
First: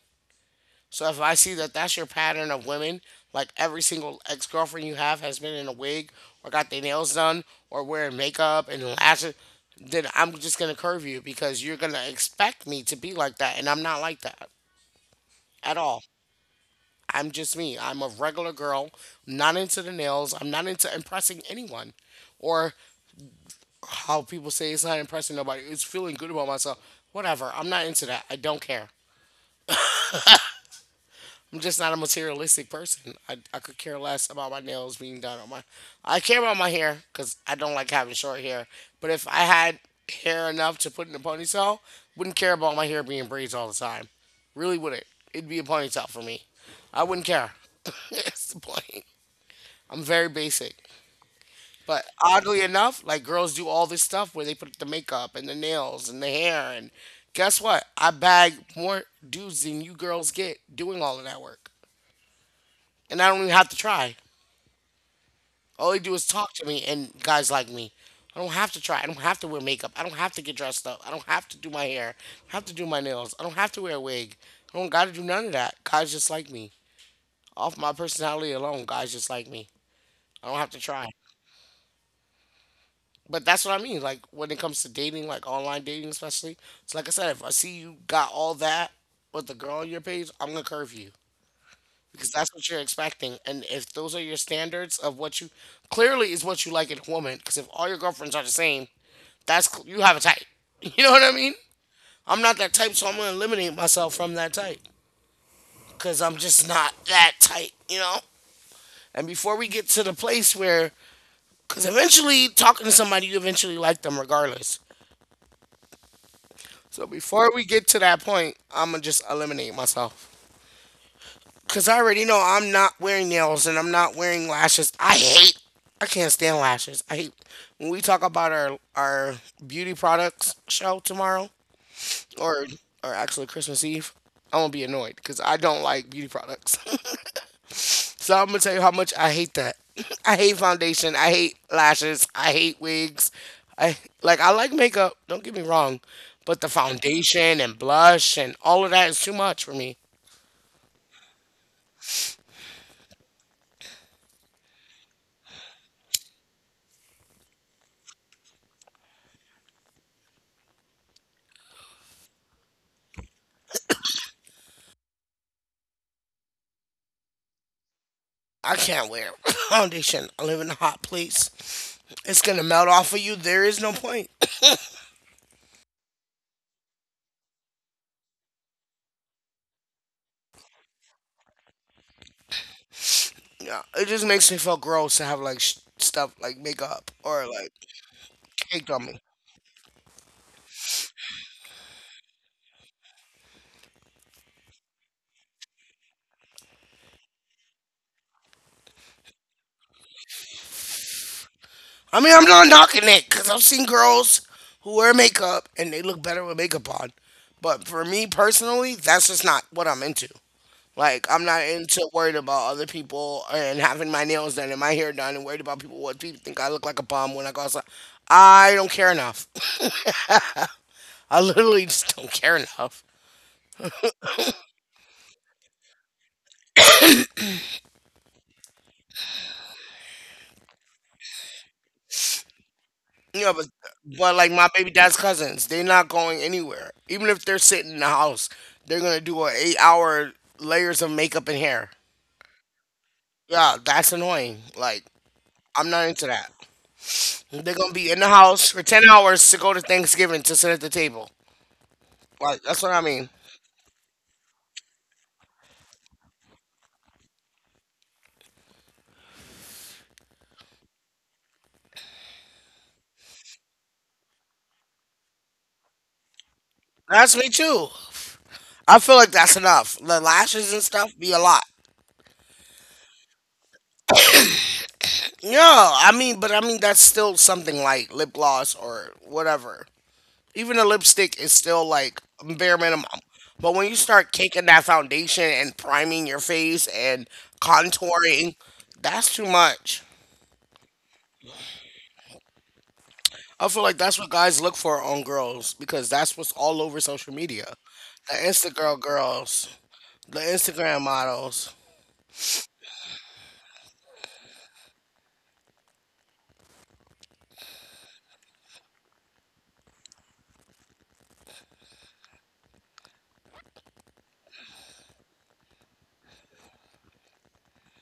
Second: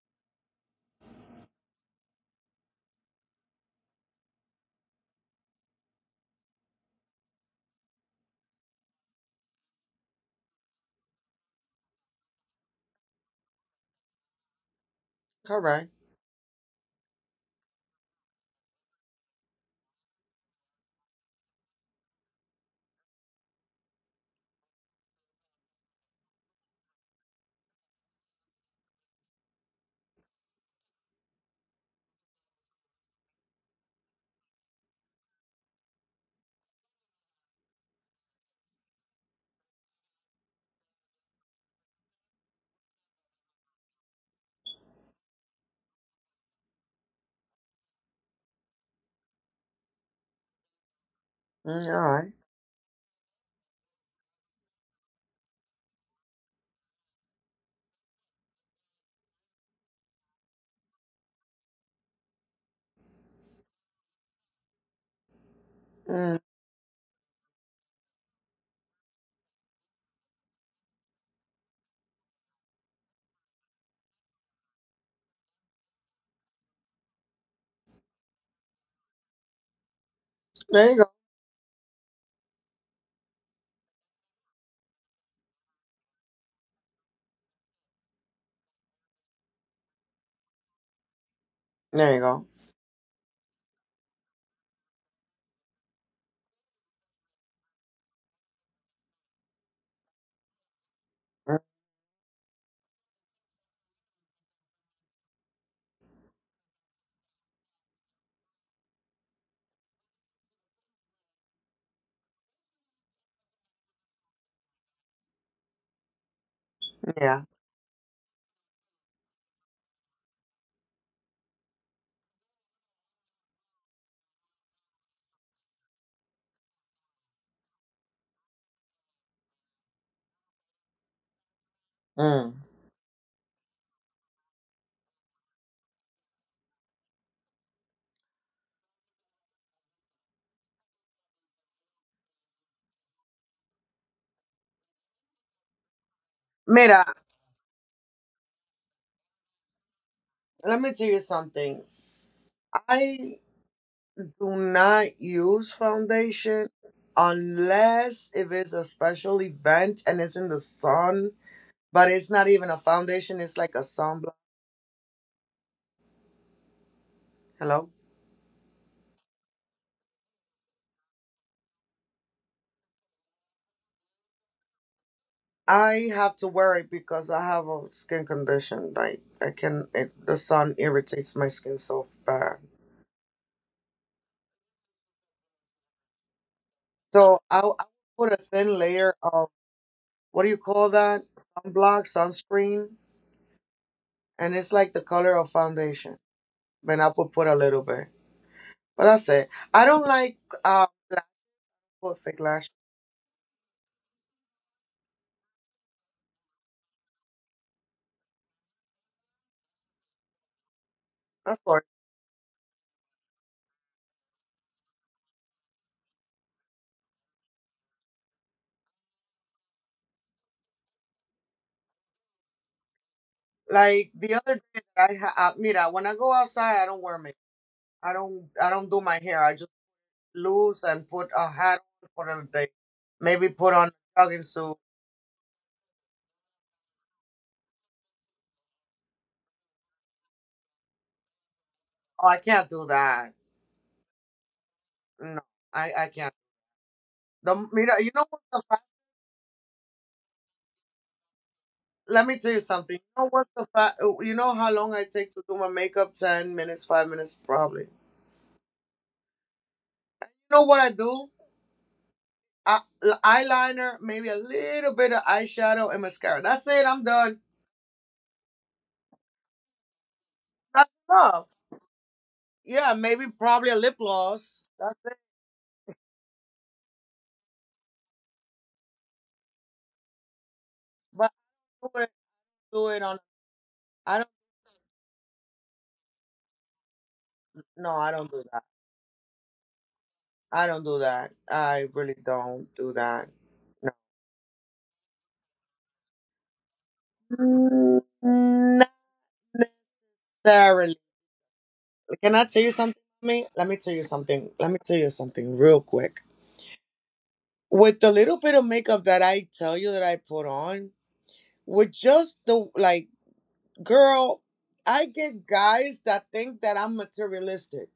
So if I see that that's your pattern of women, like every single ex girlfriend you have has been in a wig or got their nails done or wearing makeup and lashes, then I'm just gonna curve you because you're gonna expect me to be like that, and I'm not like that at Correct. all. I'm just me. I'm a regular girl, not into the nails. I'm not into impressing anyone or how people say it's not impressing nobody. It's feeling good about myself. Whatever. I'm not into that. I don't care. I'm just not a materialistic person. I could care less about my nails being done on my. I care about my hair because I don't like having short hair. But if I had hair enough to put in a ponytail, wouldn't care about my hair being braids all the time. Really wouldn't. It'd be a ponytail for me. I wouldn't care. That's the point. I'm very basic. Mm, all But right. oddly enough, like girls do all this stuff where they put the makeup and the nails and the hair and guess what? I bag more dudes than you girls get doing all of that work. And I don't even have to try. All they do is Mm. talk to me and guys like me. I don't have to try. I don't have to wear makeup. I don't have to get dressed up. I don't have to do my hair. I don't have to do my nails. I don't have to wear a wig. I don't gotta do none of that. Guys just like me. Off my personality alone, guys just like me. I don't have to There you go. try. But that's what I mean. Like when it comes to dating, like online dating especially. So like I said, if I see you got all that with the girl on your page, I'm gonna curve you There you because go. that's what you're expecting. And if those are your standards of what you clearly is what you like in a woman, because if all your girlfriends are the same, that's you have a type. You know what I mean? Mm, I'm not that type, so I'm gonna eliminate myself from that type because I'm just not that type. You know. And before we get to the place where, because eventually talking to somebody, you eventually like them regardless. So yeah. before we get to that point, I'm gonna just eliminate myself. Cause I already know I'm not wearing nails and I'm not wearing lashes. I hate. I can't stand lashes. I hate. When we talk about our beauty products show tomorrow, Mm. or or actually Christmas Eve, I'm gonna be annoyed because I don't like beauty products. So I'm gonna tell you how much I hate that. I hate foundation. I hate lashes. I hate wigs. I like makeup. Don't get me wrong, but the Mira, foundation and blush and all of that is too much for me. let me tell you something. I do not use foundation unless if it's a special event and it's in the sun. But it's not even a foundation. It's like a sunblock. Hello. I can't wear foundation. I live in a hot place. It's gonna melt off of you. There is no point. I have to wear it because I have a skin condition. Like, the sun irritates my skin so bad. Yeah, it just makes me feel gross to have like stuff like makeup So or I like I put a thin caked on layer me. of, what do you call that? Sunblock, sunscreen, and it's like the color of foundation. Then I put a little bit, but that's it. I don't like black I or mean, fake I'm not lashes. knocking it because I've seen girls who wear makeup and they look better with makeup on. But for me personally, that's just not what I'm into. Like, I'm not Of course. into worried about other people and having my nails done and my hair done and worried about people what people think I look like a bum when I go outside. I don't care enough. I literally just don't care enough. Like the other day, I mira, when I go outside, I don't wear makeup. I don't do my hair. I just loose and put a hat on for a day. Yeah, Maybe but put on a but jogging like my suit. baby dad's cousins, they're not going anywhere. Even if they're sitting in the house, they're gonna do a 8 hour layers of makeup and hair. Oh, I can't do that. Yeah, that's annoying. Like, No, I'm not I into can't. that. The They're gonna you be you in the know what's the house for fact? 10 hours to go to Thanksgiving to sit at the table. Let me tell you Like, that's what something. I You mean. know what's the fact? You know how long I take to do my makeup? 10 minutes, 5 minutes, probably. You know what I do? I, eyeliner, maybe a little bit of eyeshadow and mascara. That's it. I'm That's done. me too. I feel like that's enough. The lashes and That's stuff be a enough. lot. Yeah, maybe probably a lip gloss. That's it. Yeah, I mean, but I mean that's still something like lip gloss or whatever. Even a But lipstick is still I like bare do it minimum. on. But when you I start don't. caking that foundation and priming your face and No, I don't do contouring, that. that's too much. I don't do that. I really don't do that. I feel No. like that's what guys look for on girls because that's what's all over social media. The Mm, not Instagram girls, the Instagram necessarily. models. Can I tell you something? Me? Let me tell you something. Let me tell you something real quick. With the little bit of makeup that I tell you that I put on, with just the, like, girl, I get guys that think that I'm materialistic.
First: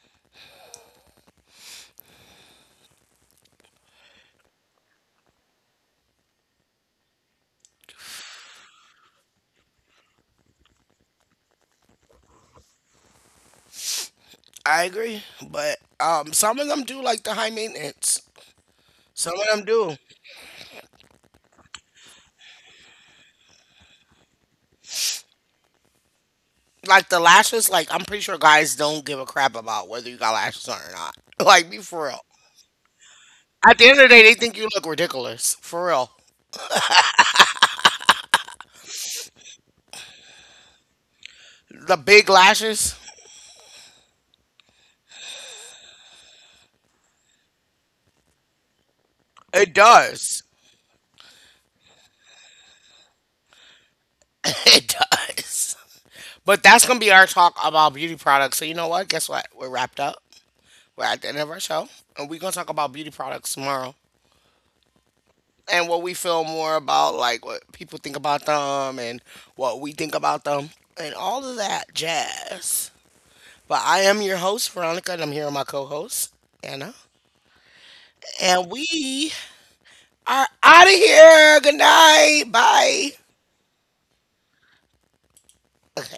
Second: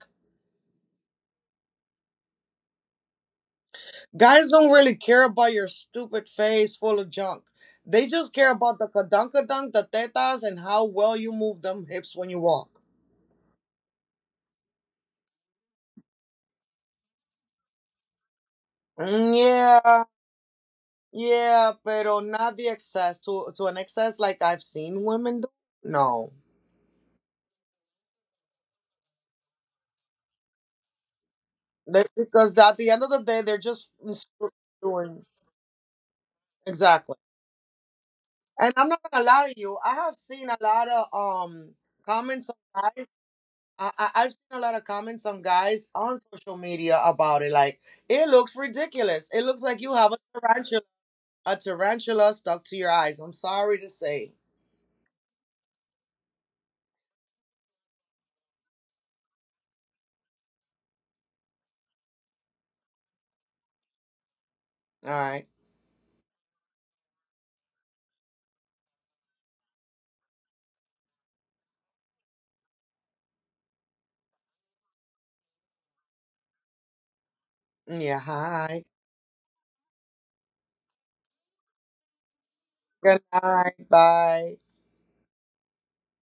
Guys don't really care about your stupid face full of junk. They just care about the kadunkadunk, the tetas, and how well you move them hips when you walk. I agree, but some of them do like the high maintenance. Mm, Some of them do. yeah, yeah, pero not the excess to an excess like I've seen women do. No, Like the lashes, like I'm pretty sure guys don't give a crap about whether you got lashes on or not. Like, be they, for real. because at the end of the day, they're At the just end of the day, they think you look doing ridiculous. For real. exactly. And I'm not gonna lie to you. I have seen a lot of The big comments on lashes, guys. I've seen a lot of comments on guys on social media about it. Like it looks ridiculous. It looks it like you have does. A tarantula stuck to your eyes. I'm sorry to say. It does. But that's going to be our talk about beauty products. So, you know what? Guess what? We're wrapped up. We're at the end of our show, and we're gonna talk about beauty products tomorrow, All right. and what we feel more about, like what people think about them, and what we think about them, and all of that jazz. But I am your host Veronica, and I'm here with my co-host Anna, Yeah. and Hi. we are out of here. Good night. Bye. Good night. Bye.